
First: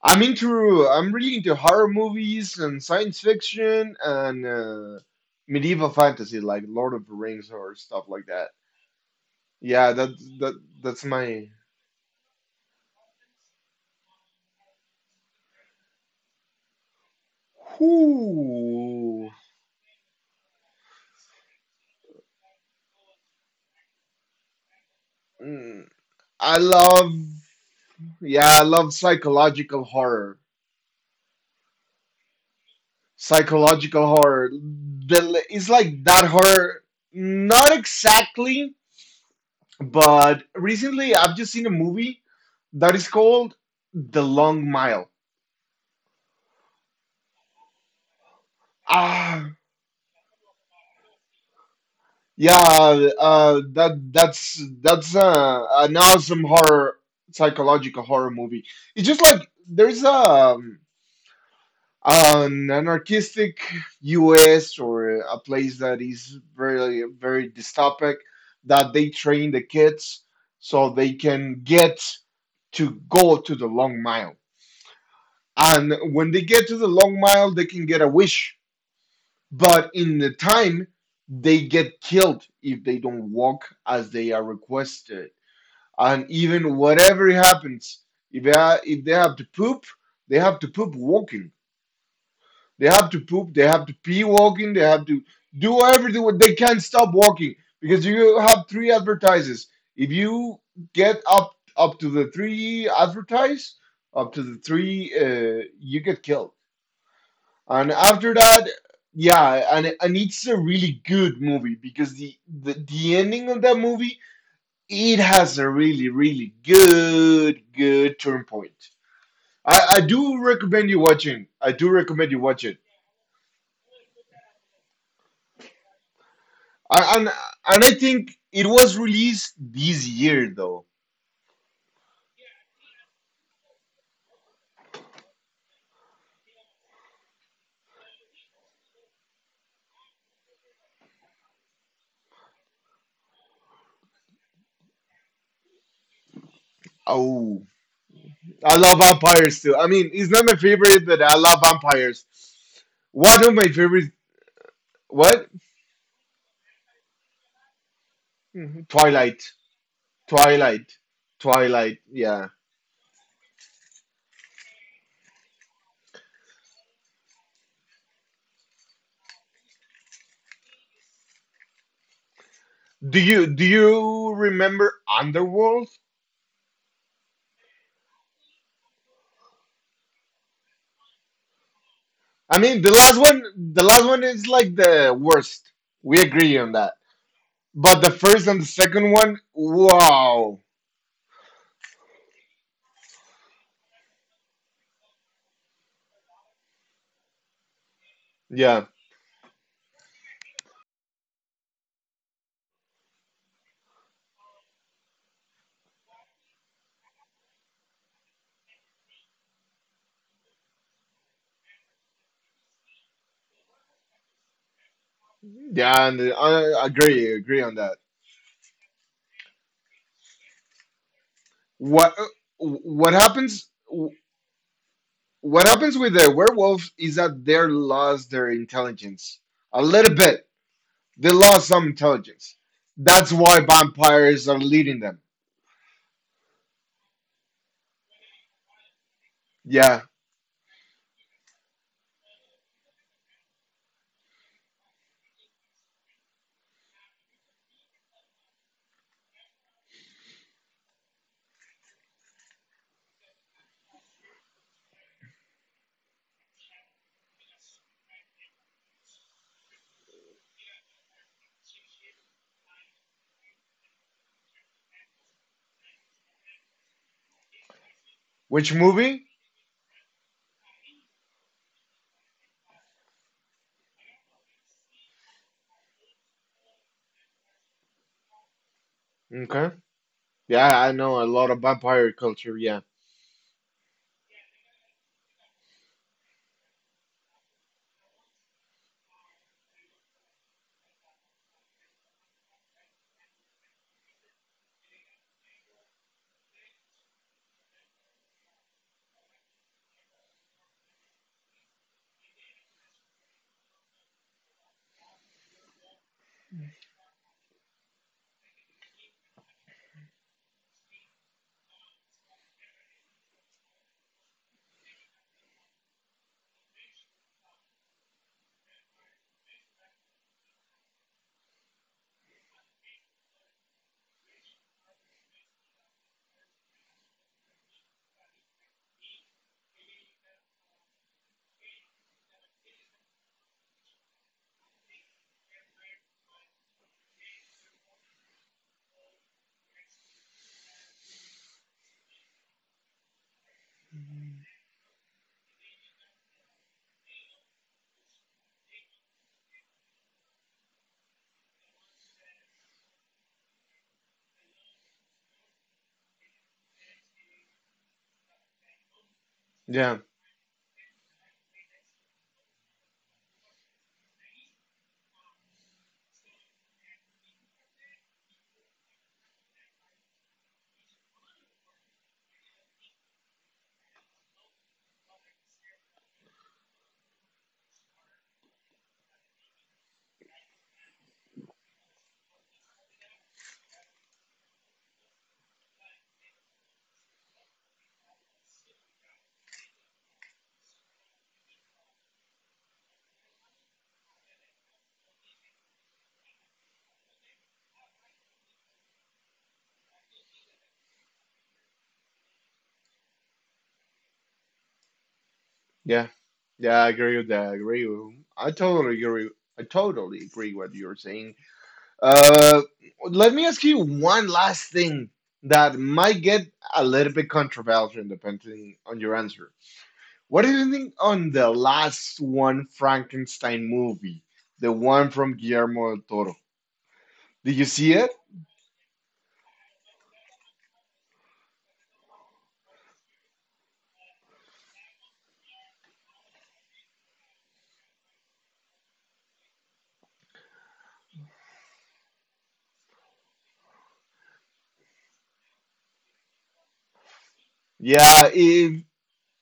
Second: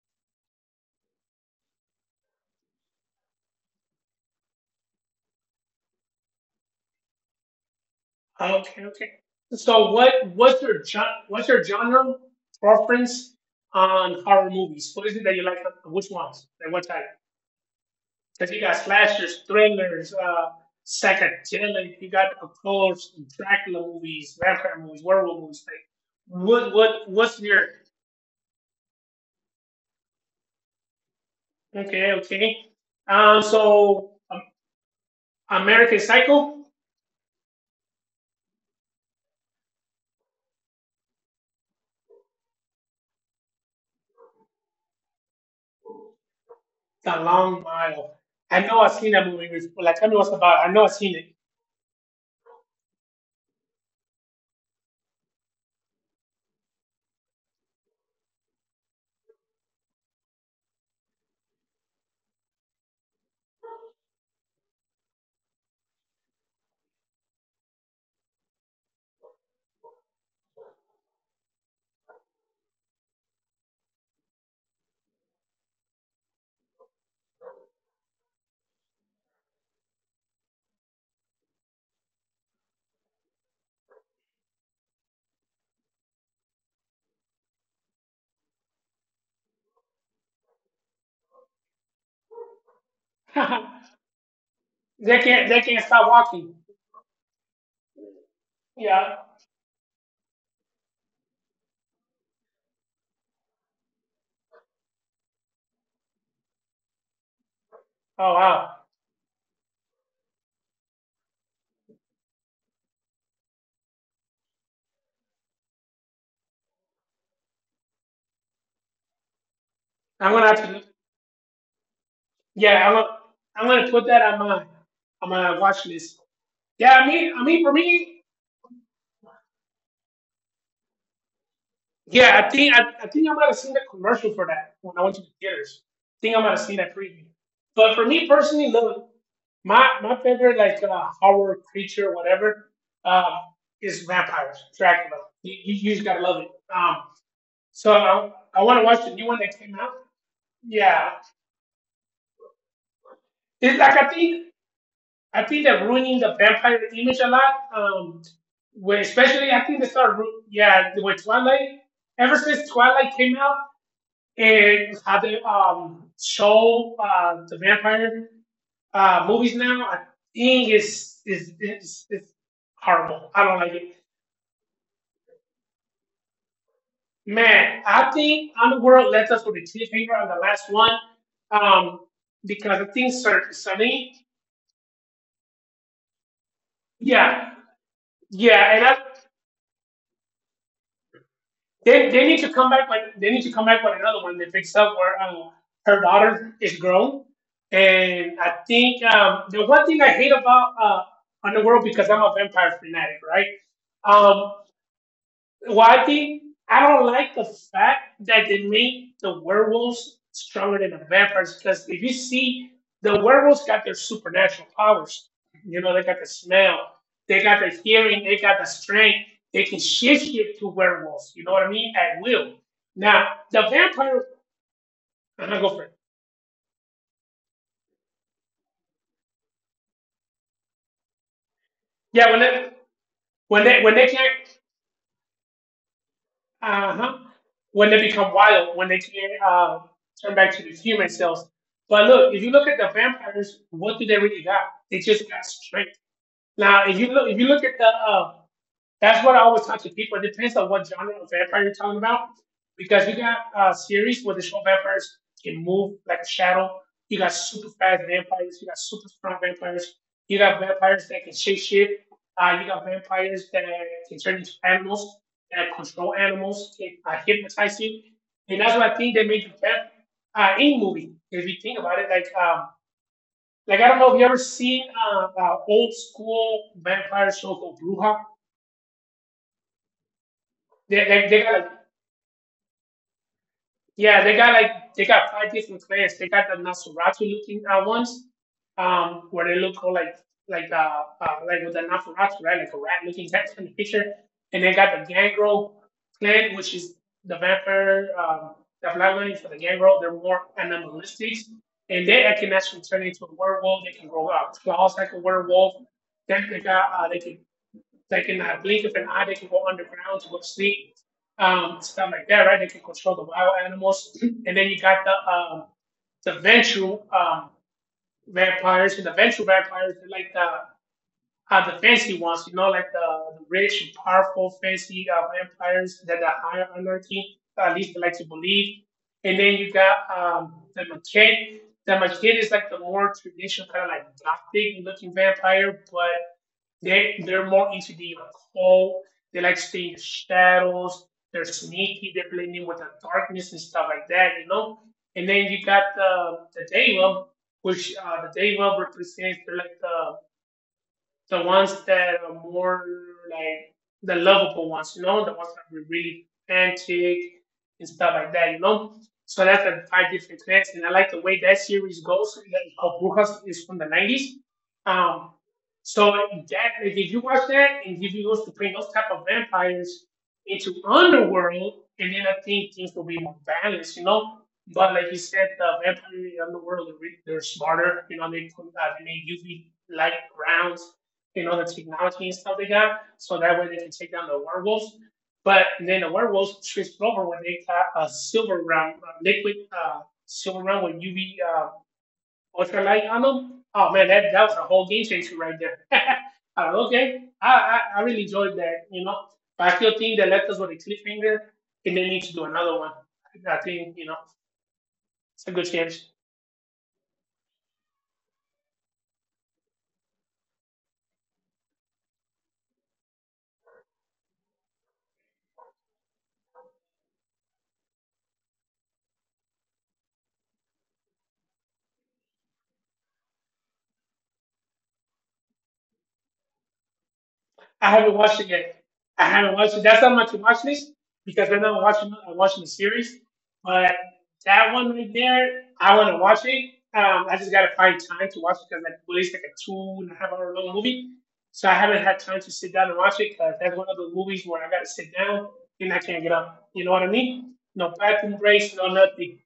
I'm really into horror movies and science fiction, and medieval fantasy, like Lord of the Rings or stuff like that.
Okay, okay. So
Yeah, that that that's
what's
my.
your genre preference on horror movies? What is it that you like? Which ones? Like what type? Because you got
Whoo.
slashers, thrillers, psychedelic. You got of course Dracula movies, vampire movies, werewolf movies.
Mm,
Like
I love.
what's your
Yeah, I love psychological horror.
okay, okay? Um,
Psychological
so um,
horror. It's
American
like that
Psycho,
horror, not exactly, but recently I've just seen a movie that is called The Long Mile.
The Long Mile. I know I've seen that movie
Ah,
before. Like tell me what's about. I know I've seen it.
yeah, that's an awesome horror, psychological horror movie. It's just like there's a an anarchistic US, or a place that is very, very dystopic, that they train the kids so they can get to go to the long mile. And when they get to the long mile, they can get a wish. But in the time, they get killed if they don't walk as they are requested. And even whatever happens, if they, if they have to poop, they have to poop walking. They have to
[LAUGHS] They
poop. They have to pee walking. They have to
can't
do
stop
everything.
walking.
They can't stop walking because you have three
Yeah.
advertises. If you get up to the three advertise, up to the three, you get killed. And
Oh
after that,
wow.
yeah, and it's a really good movie because the ending of that movie it has a really good turn point. I
I'm gonna
do
have to.
recommend you watching. I do recommend you watch it.
Yeah, I'm gonna. I'm gonna put that on my watch list. Yeah,
I- and
for
and I
me,
think it was released this year though.
yeah, I think I might have seen the commercial for that when I went to the theaters. I think I might have seen that preview. But for me personally, look, my favorite like horror creature, whatever, um, is vampires, Dracula. You just gotta love it. Um,
Oh,
so I want
I
to watch
love
the new one that
vampires
came
too.
out.
I mean, it's not my
Yeah,
favorite, but I love vampires. One of my
it's like
favorite
I
what?
think they're ruining the vampire image a lot. Where
Twilight.
especially I think they yeah,
Twilight.
with Twilight.
Twilight.
Ever
Yeah.
since Twilight came out and how they show the vampire movies now, I think is horrible.
Do
I
you
don't like
do
it.
you remember Underworld?
Man, I think Underworld left us with a cliffhanger on the last one. Um,
I
because I
mean,
think Sir
the
Sunny,
last one is like the worst. We agree on that.
yeah,
But the first and
yeah,
the
and I.
second one, wow.
They need to come back with they need to come back with another one. They picks up where her daughter is grown, and I
Yeah.
think the one thing I hate about Underworld because I'm a vampire fanatic, right? Um, One thing I don't like the fact that they made the werewolves stronger than the vampires because if you see the werewolves got their supernatural powers. You know, they
Yeah,
got the
and I
smell,
I agree,
they got
agree
the
on that.
hearing, they got the strength, they can shift it to werewolves, you know what I mean?
What
At will.
what
Now the
happens
vampire I'm gonna
what
go for it.
happens with the werewolves is that they lost their intelligence a little bit. They lost some
Yeah,
intelligence. That's why
when they can't.
vampires are leading them.
Uh huh. When they become wild, when they can't
Yeah.
turn back to the human cells. But look, if you look at the vampires, what do they really got? They just got strength. Now, if you look at the that's what I always talk to people. It depends on what genre of vampire you're talking about. Because you got series where the show vampires can move like a shadow. You got super fast vampires. You got super strong vampires. You got vampires that can shape shit. You got vampires that can turn into animals, that control animals, can hypnotize you. And that's
Which
what I think they
movie?
made the vamp in movie. If you think about it, like I don't know if you ever seen old school vampire show called Bruja.
Okay, yeah, I know a
They got
lot of
like
vampire culture. Yeah,
They got five different clans. They got the Nosferatu looking ones, where they look all like like with the Nosferatu, right? Like a rat looking [LAUGHS] cat in the picture. And they got the Gangrel clan, which is the vampire, the bloodline for the Gangrel. They're more animalistic, and they can actually turn into a werewolf. They can grow out claws like a werewolf. Then they got they can blink of an eye. They can go underground to go to sleep, stuff like that, right? They can control the wild animals. [CLEARS THROAT] And then you got the ventral vampires. And the ventral vampires, they're like the fancy ones, you know, like the rich, and powerful, fancy vampires that are higher hierarchy. At least they like to believe. And then you got the mechanic. The mechanic is like the more traditional kind of like gothic looking vampire, but they're more into the like, cold. They like to stay in the shadows. They're sneaky. They're playing with the darkness and stuff like that, you know. And then you got the Deva, which the Deva represents they're like the ones that are more like the lovable ones, you know, the ones that are really romantic and stuff like that, you know. So that's the
yeah,
five different clans, and I like the way that series goes. It's called Brujas is from the 90s. Um, so that like, if you watch that and if you go to bring those type of vampires into underworld, and then I think things will be more balanced, you know. But like you said, the vampire in the underworld they are really, they're smarter, you know. They put they make UV light rounds you know, the technology and stuff they got, so that way they can take down the werewolves. But then the werewolves switched over when they got a silver round, a liquid silver round with UV ultralight on them. Oh man, that, that was a whole game changer right there. [LAUGHS] I okay, I really enjoyed that, you know. But I still think they left us with a cliffhanger and they need to do another one. I think, you know, it's a good chance.
yeah, yeah, I agree with that. I totally agree with what you're saying. Uh, let me ask you one last thing that might get a little bit controversial depending on your answer. What do you think on the last one Frankenstein movie, the one from Guillermo del Toro? Did you
I
see it?
haven't watched it yet. I haven't watched it. That's on my to watch list because right now I'm watching the series. But that one right there, I want to watch it. I just gotta find time to watch it because like well, it's like a two and a half hour long movie, so I haven't had time to sit down and watch it because that's one of the movies where I gotta sit down and I can't get up. You know what I mean? No
Yeah,
bathroom breaks, no nothing.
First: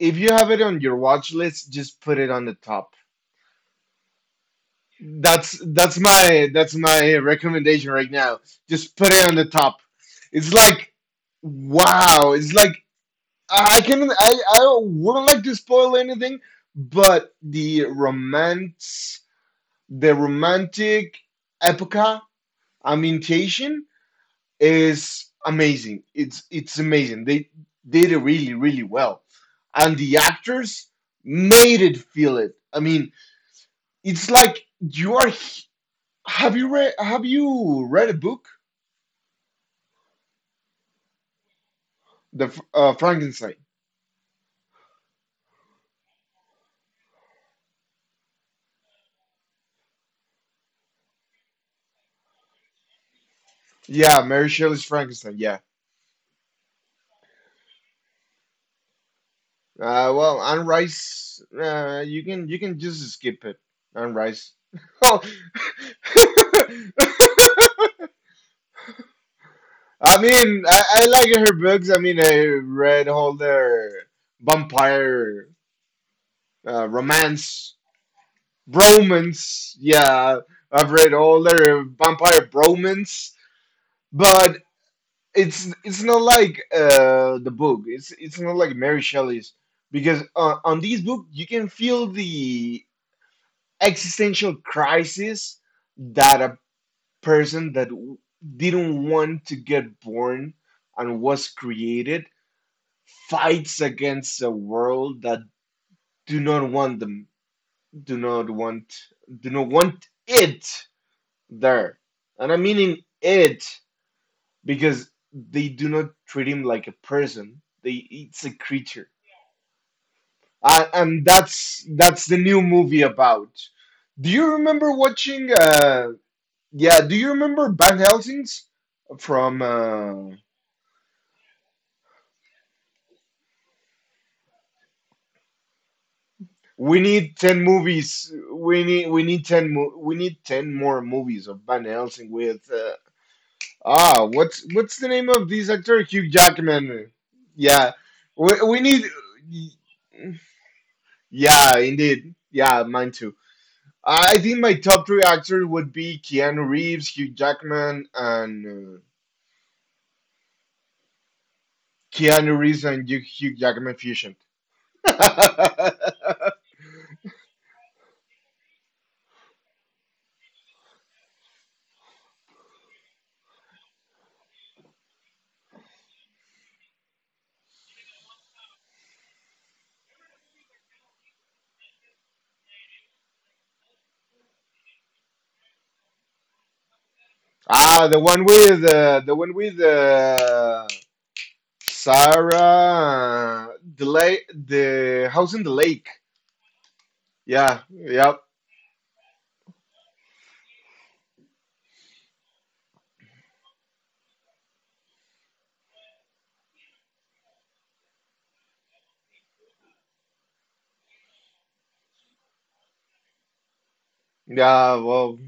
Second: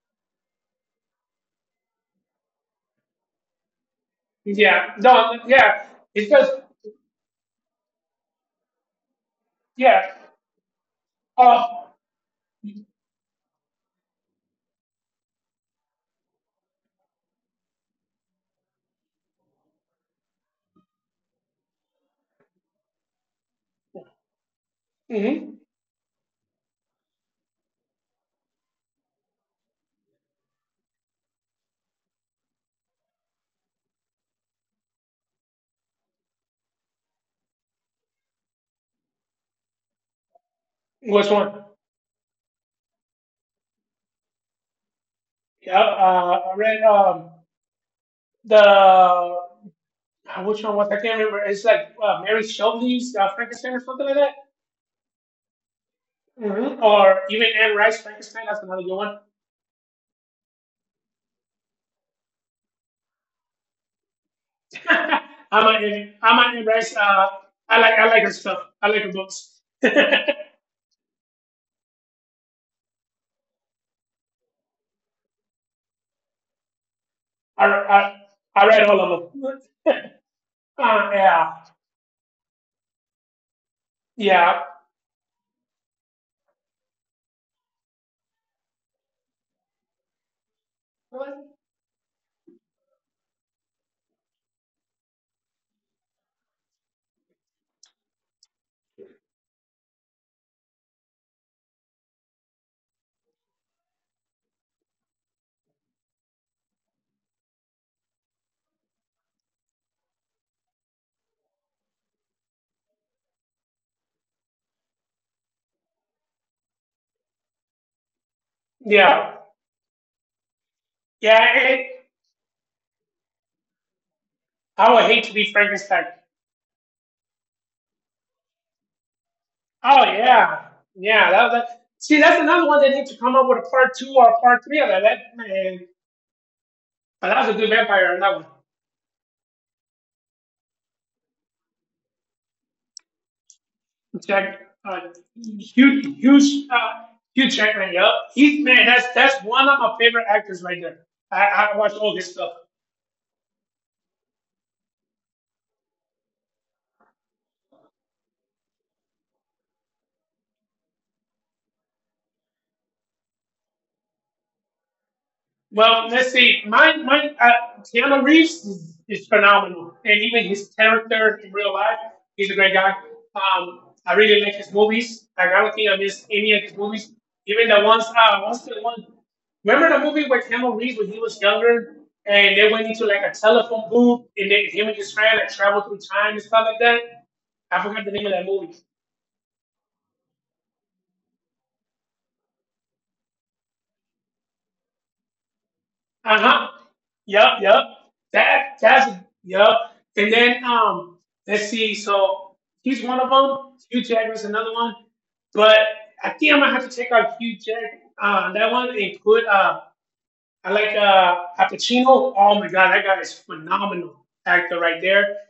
if you have it on your watch list, just put it on the top.
Yeah, no,
That's
yeah.
that's
It's
my
just
that's my recommendation right now. Just put it on the top.
yeah.
It's like
Uh,
wow, it's like I wouldn't like to spoil anything, but the romantic epoca ambientation is
mm-hmm.
amazing. It's amazing. They did it really, really well. And the actors made it feel it. I mean, it's like have you read a book?
Which one?
The Frankenstein.
Yeah, I read the which one was I can't remember. It's like Mary Shelley's Frankenstein or something like
Yeah,
that,
Mary Shelley's Frankenstein. Yeah.
hmm or even Anne Rice Frankenstein. That's another good one.
Well, on rice, you can just skip it on rice.
[LAUGHS]
[LAUGHS] Oh,
I'm I'm a Anne
[LAUGHS]
Rice. I like her stuff. I like her books. [LAUGHS]
I mean, I like her books. I mean, I read all their vampire romance,
I I read all of them.
bromance. Yeah, I've read all
Yeah,
their vampire bromance,
yeah,
but it's not like the book. It's not like Mary Shelley's because on these book you can feel the existential crisis that a person that didn't want to get born and was created, fights against a world that do not want them do not want do not want it there. And I mean in it, because they do not treat him like a person. They it's a creature.
yeah,
And
yeah.
that's
It,
that's the new movie about. Do you remember
I would hate to
watching
be Frankenstein.
yeah, do you remember Van Helsing's from
Oh yeah, yeah. That, that, see, that's another one they need to come up with a part two or a part three of that. That man,
we
but
need
that was a
10
good vampire. On
movies.
That one.
We need 10 more movies of Van Helsing with
Jack, uh,
what's the name of this actor?
huge,
Hugh
huge, uh,
Jackman.
huge Jackman.
Yeah.
Yeah,
We,
he's
we
man.
need,
That's one of my favorite actors right there. I
yeah,
watch all his
indeed.
stuff.
Yeah, mine too. I think my top three actors would be Keanu Reeves, Hugh Jackman, and Keanu Reeves and Hugh Jackman fusion. [LAUGHS]
Well, let's see. Mine. Keanu Reeves is phenomenal, and even his character in real life, he's a great guy. I really like his movies. Like, I don't think I missed any of his movies, even the ones. What's the one? Remember the movie where Keanu Reeves, when he was younger, and they went into like a telephone booth, and then him and his friend like traveled through time and stuff like that. I forgot
Ah,
the name of that movie.
the one with Sarah, the house in the lake.
Uh huh. Yep, yep.
Yeah, yep,
That that's yep. And then let's see. So he's one of them. Hugh Jackman's another one. But I think I'm gonna have to take out Hugh Jack that one and put I like Al Pacino. Oh my god, that guy is phenomenal actor
yeah.
right there.
Well,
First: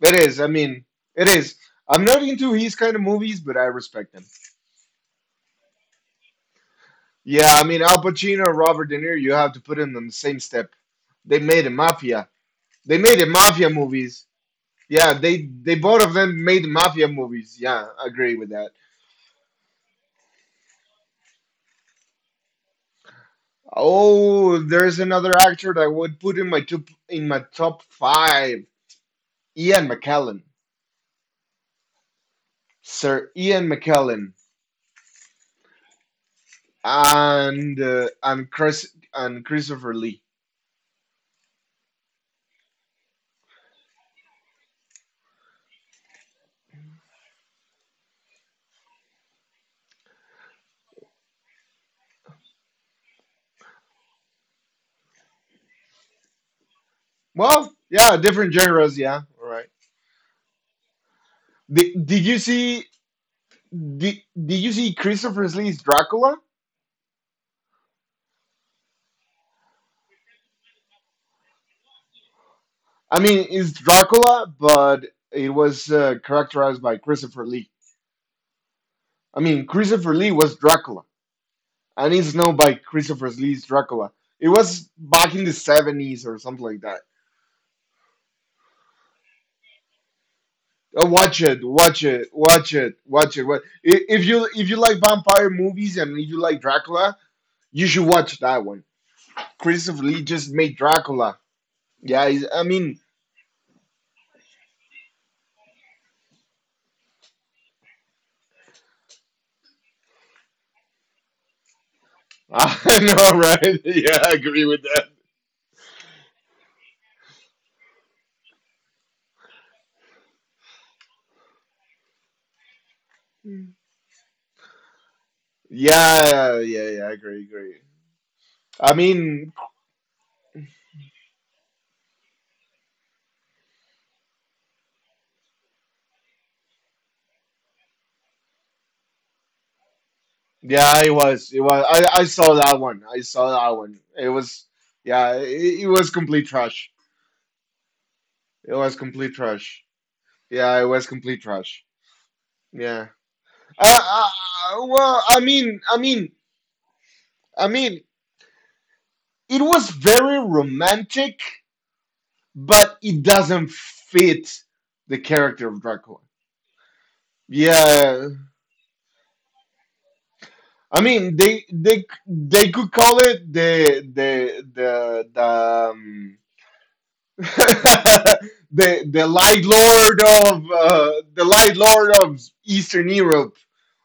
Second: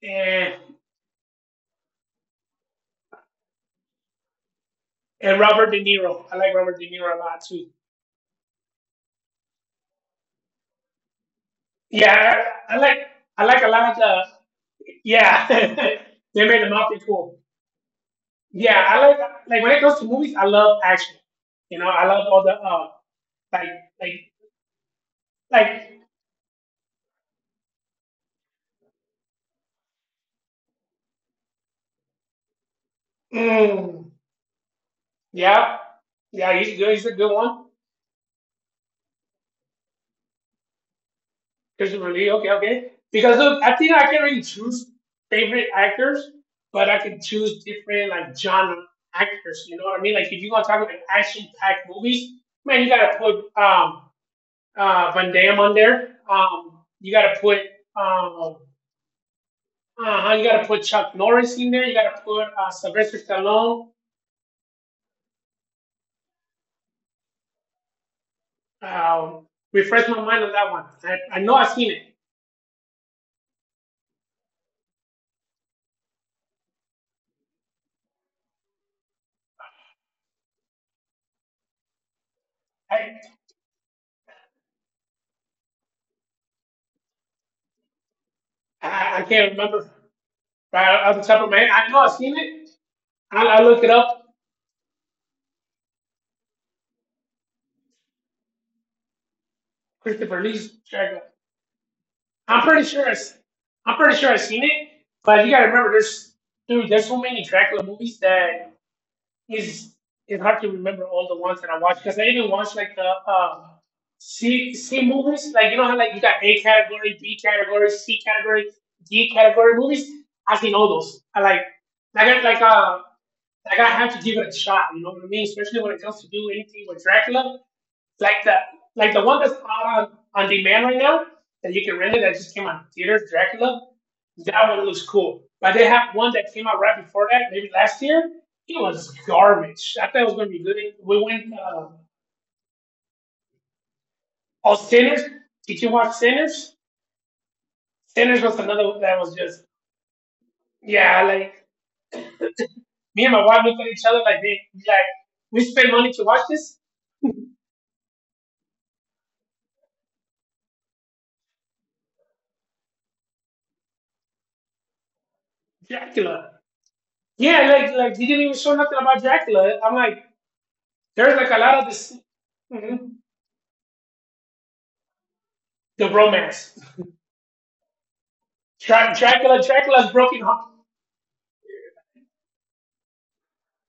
it is. I
And
mean, it is. I'm not into his kind of movies, but I respect him.
Robert De Niro. I like Robert De Niro a lot
Yeah, I
too.
mean, Al Pacino, Robert De Niro, you have to put them on the same step. They made a mafia.
Yeah, I, I like
They made a
I like a
mafia
lot of
movies.
the
Yeah,
yeah.
they both of
[LAUGHS]
them
they made
made
him out pretty
mafia
cool.
movies. Yeah, I agree with that.
Yeah, I like when it comes to movies, I love action. You know, I love all the like like
Oh, there's another actor that I
like
would put in my top five. Ian McKellen, Sir Ian
mm,
McKellen,
yeah, yeah he's good, he's a good one.
and Chris and Christopher Lee.
Christopher Lee, okay, okay, because look, I think I can really choose favorite actors, but I can choose different, like, genre actors, you know what I mean, like if you're gonna talk about action packed movies, man, you gotta put Van Damme on there, you gotta put
Well, yeah, different
um
genres. Yeah, all right.
uh-huh. You got to put Chuck Norris in there. You
Did,
got to
did you
put
see
Sylvester Stallone.
did, did you see Christopher Lee's Dracula?
Um, Refresh my mind on that one. I know I've seen it.
I mean, it's Dracula, but it was characterized by Christopher Lee. I mean, Christopher Lee was Dracula. I Need Snow by
I,
Christopher Lee's Dracula. It was back in the 70s or something like that.
I can't remember right off the top of my head. I know I've seen it.
Watch it.
I look it up.
If you like vampire movies and if you like Dracula, you should watch that one. Christopher Lee
Christopher
just
Lee's
made
Drago.
Dracula. Yeah, he's,
I'm
I
pretty
mean,
sure. Am pretty sure I've seen it. But you got to remember, there's, dude, there's so many Dracula movies that is, it's hard to remember all the ones that I watched, because I even
[LAUGHS]
watched like
I
the
know,
uh,
right? [LAUGHS] yeah, I agree
C
with
C
that.
movies. Like, you know how like you got A category, B category, C category, D category movies. I've seen all those. I like I got like I have to give it a shot. You know what I mean? Especially when it comes to
Yeah,
do
yeah, yeah,
anything
I
with
agree, agree.
Dracula. Like the
I
like the
mean,
one that's out on demand right now, that you can rent, it that just came out in theaters, Dracula. That one looks cool. But they have one that came out right before that, maybe last year. It was garbage. I thought it was going to
yeah,
be good.
it was,
We
it was.
went
I saw that one. I saw that one. It was,
all
yeah,
Sinners.
it was
Did you
complete
watch
trash.
Sinners?
It
Sinners
was
was another
complete
one that was
trash.
just,
Yeah, it was complete
yeah.
trash.
Like,
Yeah.
me and my wife looked at
Uh,
each other, like they,
well,
like, we spent money to watch this
I mean, it was very romantic, but it doesn't fit the character of Dracula.
Dracula. Yeah, like
Yeah.
like you didn't even show nothing about Dracula. I'm like,
I mean,
there's
they
like a lot
they
of this.
they could call
Mhm.
it the the the the
The
um,
romance.
[LAUGHS]
Dracula, Dracula's broken heart.
the light lord of Eastern Europe,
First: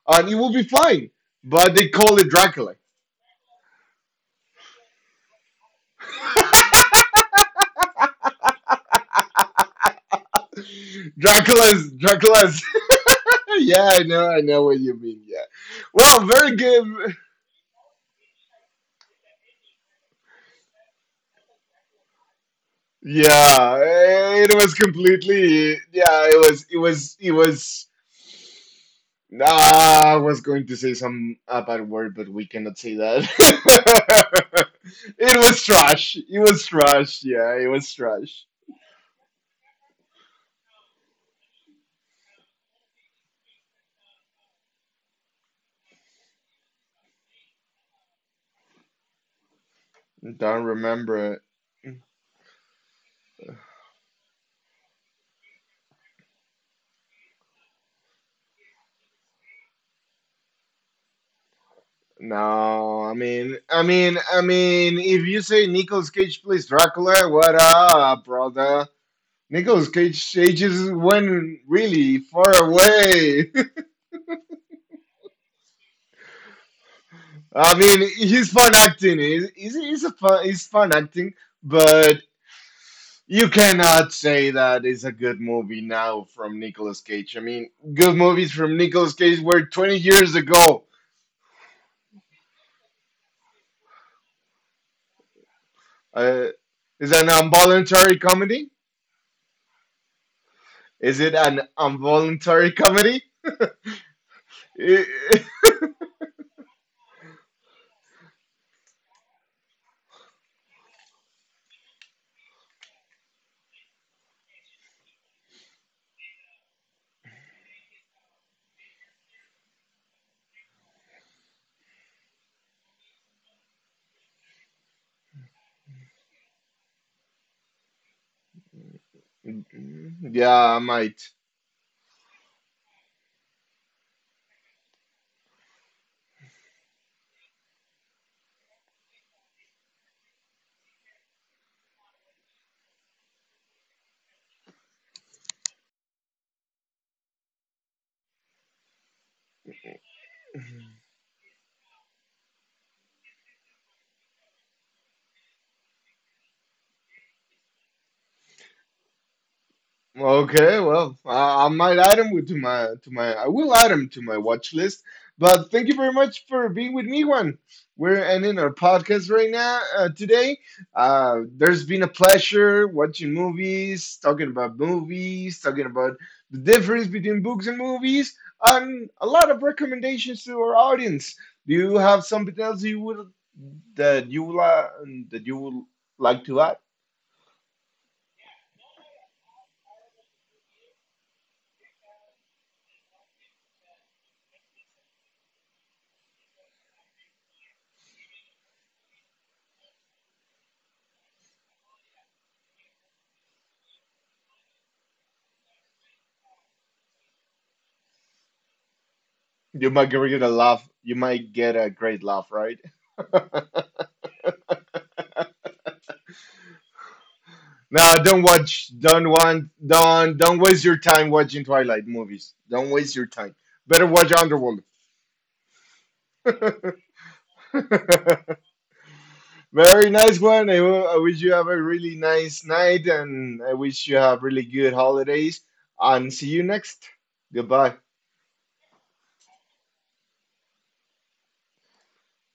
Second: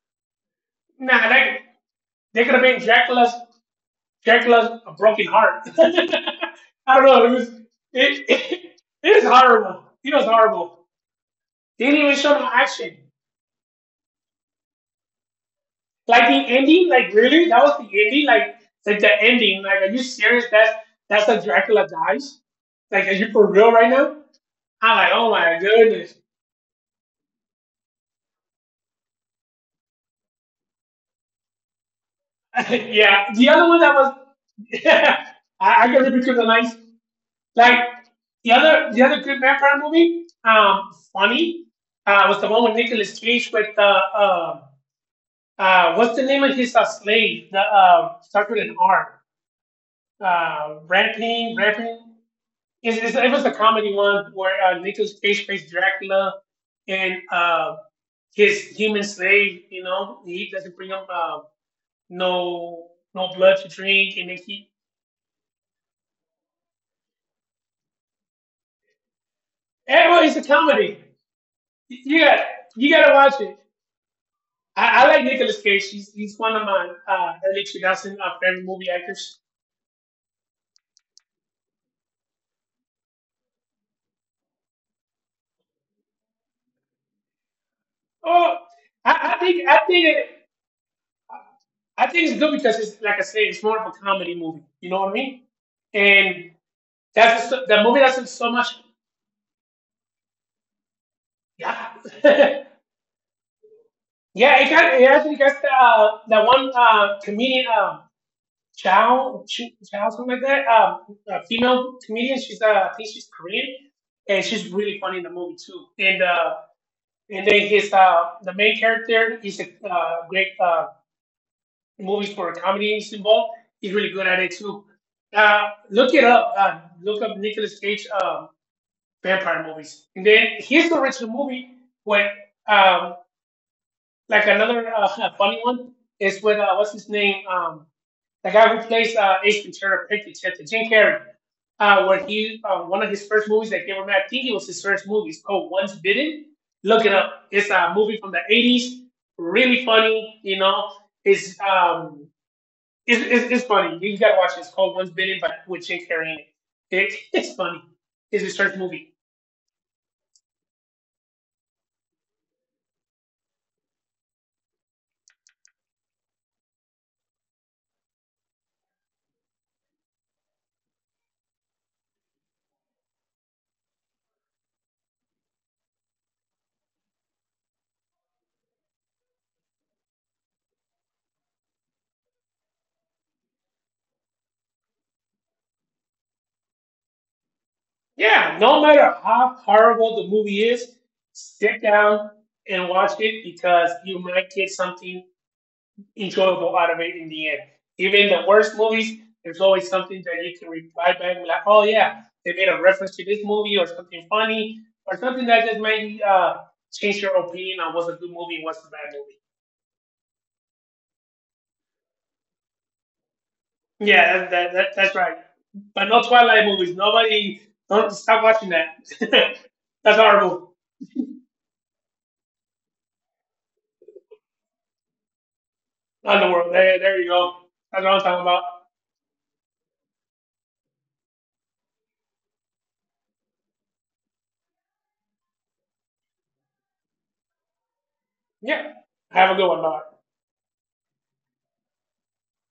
and it will be fine.
Nah, that,
But they call it
they could have
Dracula.
made Dracula's, Dracula's a broken heart. [LAUGHS] I don't know. It was, it, it, it was horrible. It was horrible. They
Dracula's
didn't even show no
Dracula's.
action.
[LAUGHS] yeah, I know what you mean. Yeah.
Like
Well,
the
very
ending, like
good.
really, that was the ending. Like the ending. Like, are you serious? That's how Dracula dies. Like, are you for real
Yeah,
right now?
it was
I'm like, oh my
completely.
goodness.
Yeah, it was. It was. It was. Ah, I was going to say some a bad word, but we
[LAUGHS]
cannot say
Yeah,
that.
the other one that was,
[LAUGHS] it
[LAUGHS]
was
I, I can
trash.
remember the
It
nice,
was trash. Yeah,
like
it was
the
trash.
other good vampire movie, funny, was the one with Nicolas Cage with what's the name of his slave? The starts with an R.
Don't remember it.
Ramping. It was a comedy one where Nicolas Cage plays Dracula, and his human slave, you know, he doesn't bring him
No,
no blood to drink, and then
I
he.
mean, if you say Nicolas Cage plays Dracula, what up, brother? Nicolas
Anyway, it's a
Cage
comedy.
ages went
You
really
got
far
you gotta watch it.
away. [LAUGHS]
I like Nicolas Cage. He's one of my early
I
2000
mean,
favorite
he's
movie
fun acting.
actors.
He's fun acting, but you cannot say that it's a good movie now from Nicolas Cage. I mean, good
Oh,
movies from Nicolas Cage
I
were
think
20 years ago.
I think it's good because, it's like I said, it's more of a comedy movie. You know what I mean? And
Uh, is it an
the movie doesn't
involuntary
so much.
comedy? Is it an
Yeah, [LAUGHS]
involuntary comedy?
yeah. It actually got the, that one comedian, Chow, Chow, something like that. A female comedian. She's I think she's Korean, and she's really funny in the movie too. And and then his the main character is a great movie for comedy is involved. He's really good at it too. Look it up. Look up Nicolas Cage vampire movies. And
[LAUGHS]
then here's
yeah, I
the original
might.
movie when um, like another [LAUGHS] funny one is with what's his name, the guy who plays Ace Ventura Pet Detective, Jim Carrey, where he one of his first movies that came out, I think it was his first movie, it's called Once Bitten. Look it up. It's a movie from the '80s. Really funny, you know. It's um, it's funny. You gotta watch it. It's called Once Bitten, but with Jim Carrey in it. It [LAUGHS] it's funny. It's his first movie.
Okay, well, I might add him with- to my I will add him to my watch list. But thank you very much for being with me, Juan. We're ending our podcast right now today. There's been a pleasure watching movies, talking about the difference between books and movies, and a lot of recommendations to our audience. Do you have something else you would that you would, uh, that you would like to add?
Yeah, no matter how horrible the movie is, sit down and watch it because you might get something enjoyable out of it in the end. Even the worst movies, there's always something that you can reply back and be like, oh yeah, they made a reference to this movie, or something funny or something that just made you change your opinion on what's a good movie, what's a bad movie.
You might get a laugh. You might get a great laugh, right?
Yeah, that's right. But no Twilight movies. Nobody, don't
No,
stop
don't
watching that.
watch. Don't
[LAUGHS]
want.
That's
Don't
horrible.
don't waste your time watching Twilight movies. Don't waste your time. Better watch Underworld. [LAUGHS]
Not in the world. There you go. That's what I'm talking about.
Very nice one. I wish you have a really nice night, and I wish you have really good holidays. And see you next. Goodbye.
Yeah. Have a good one, Bob.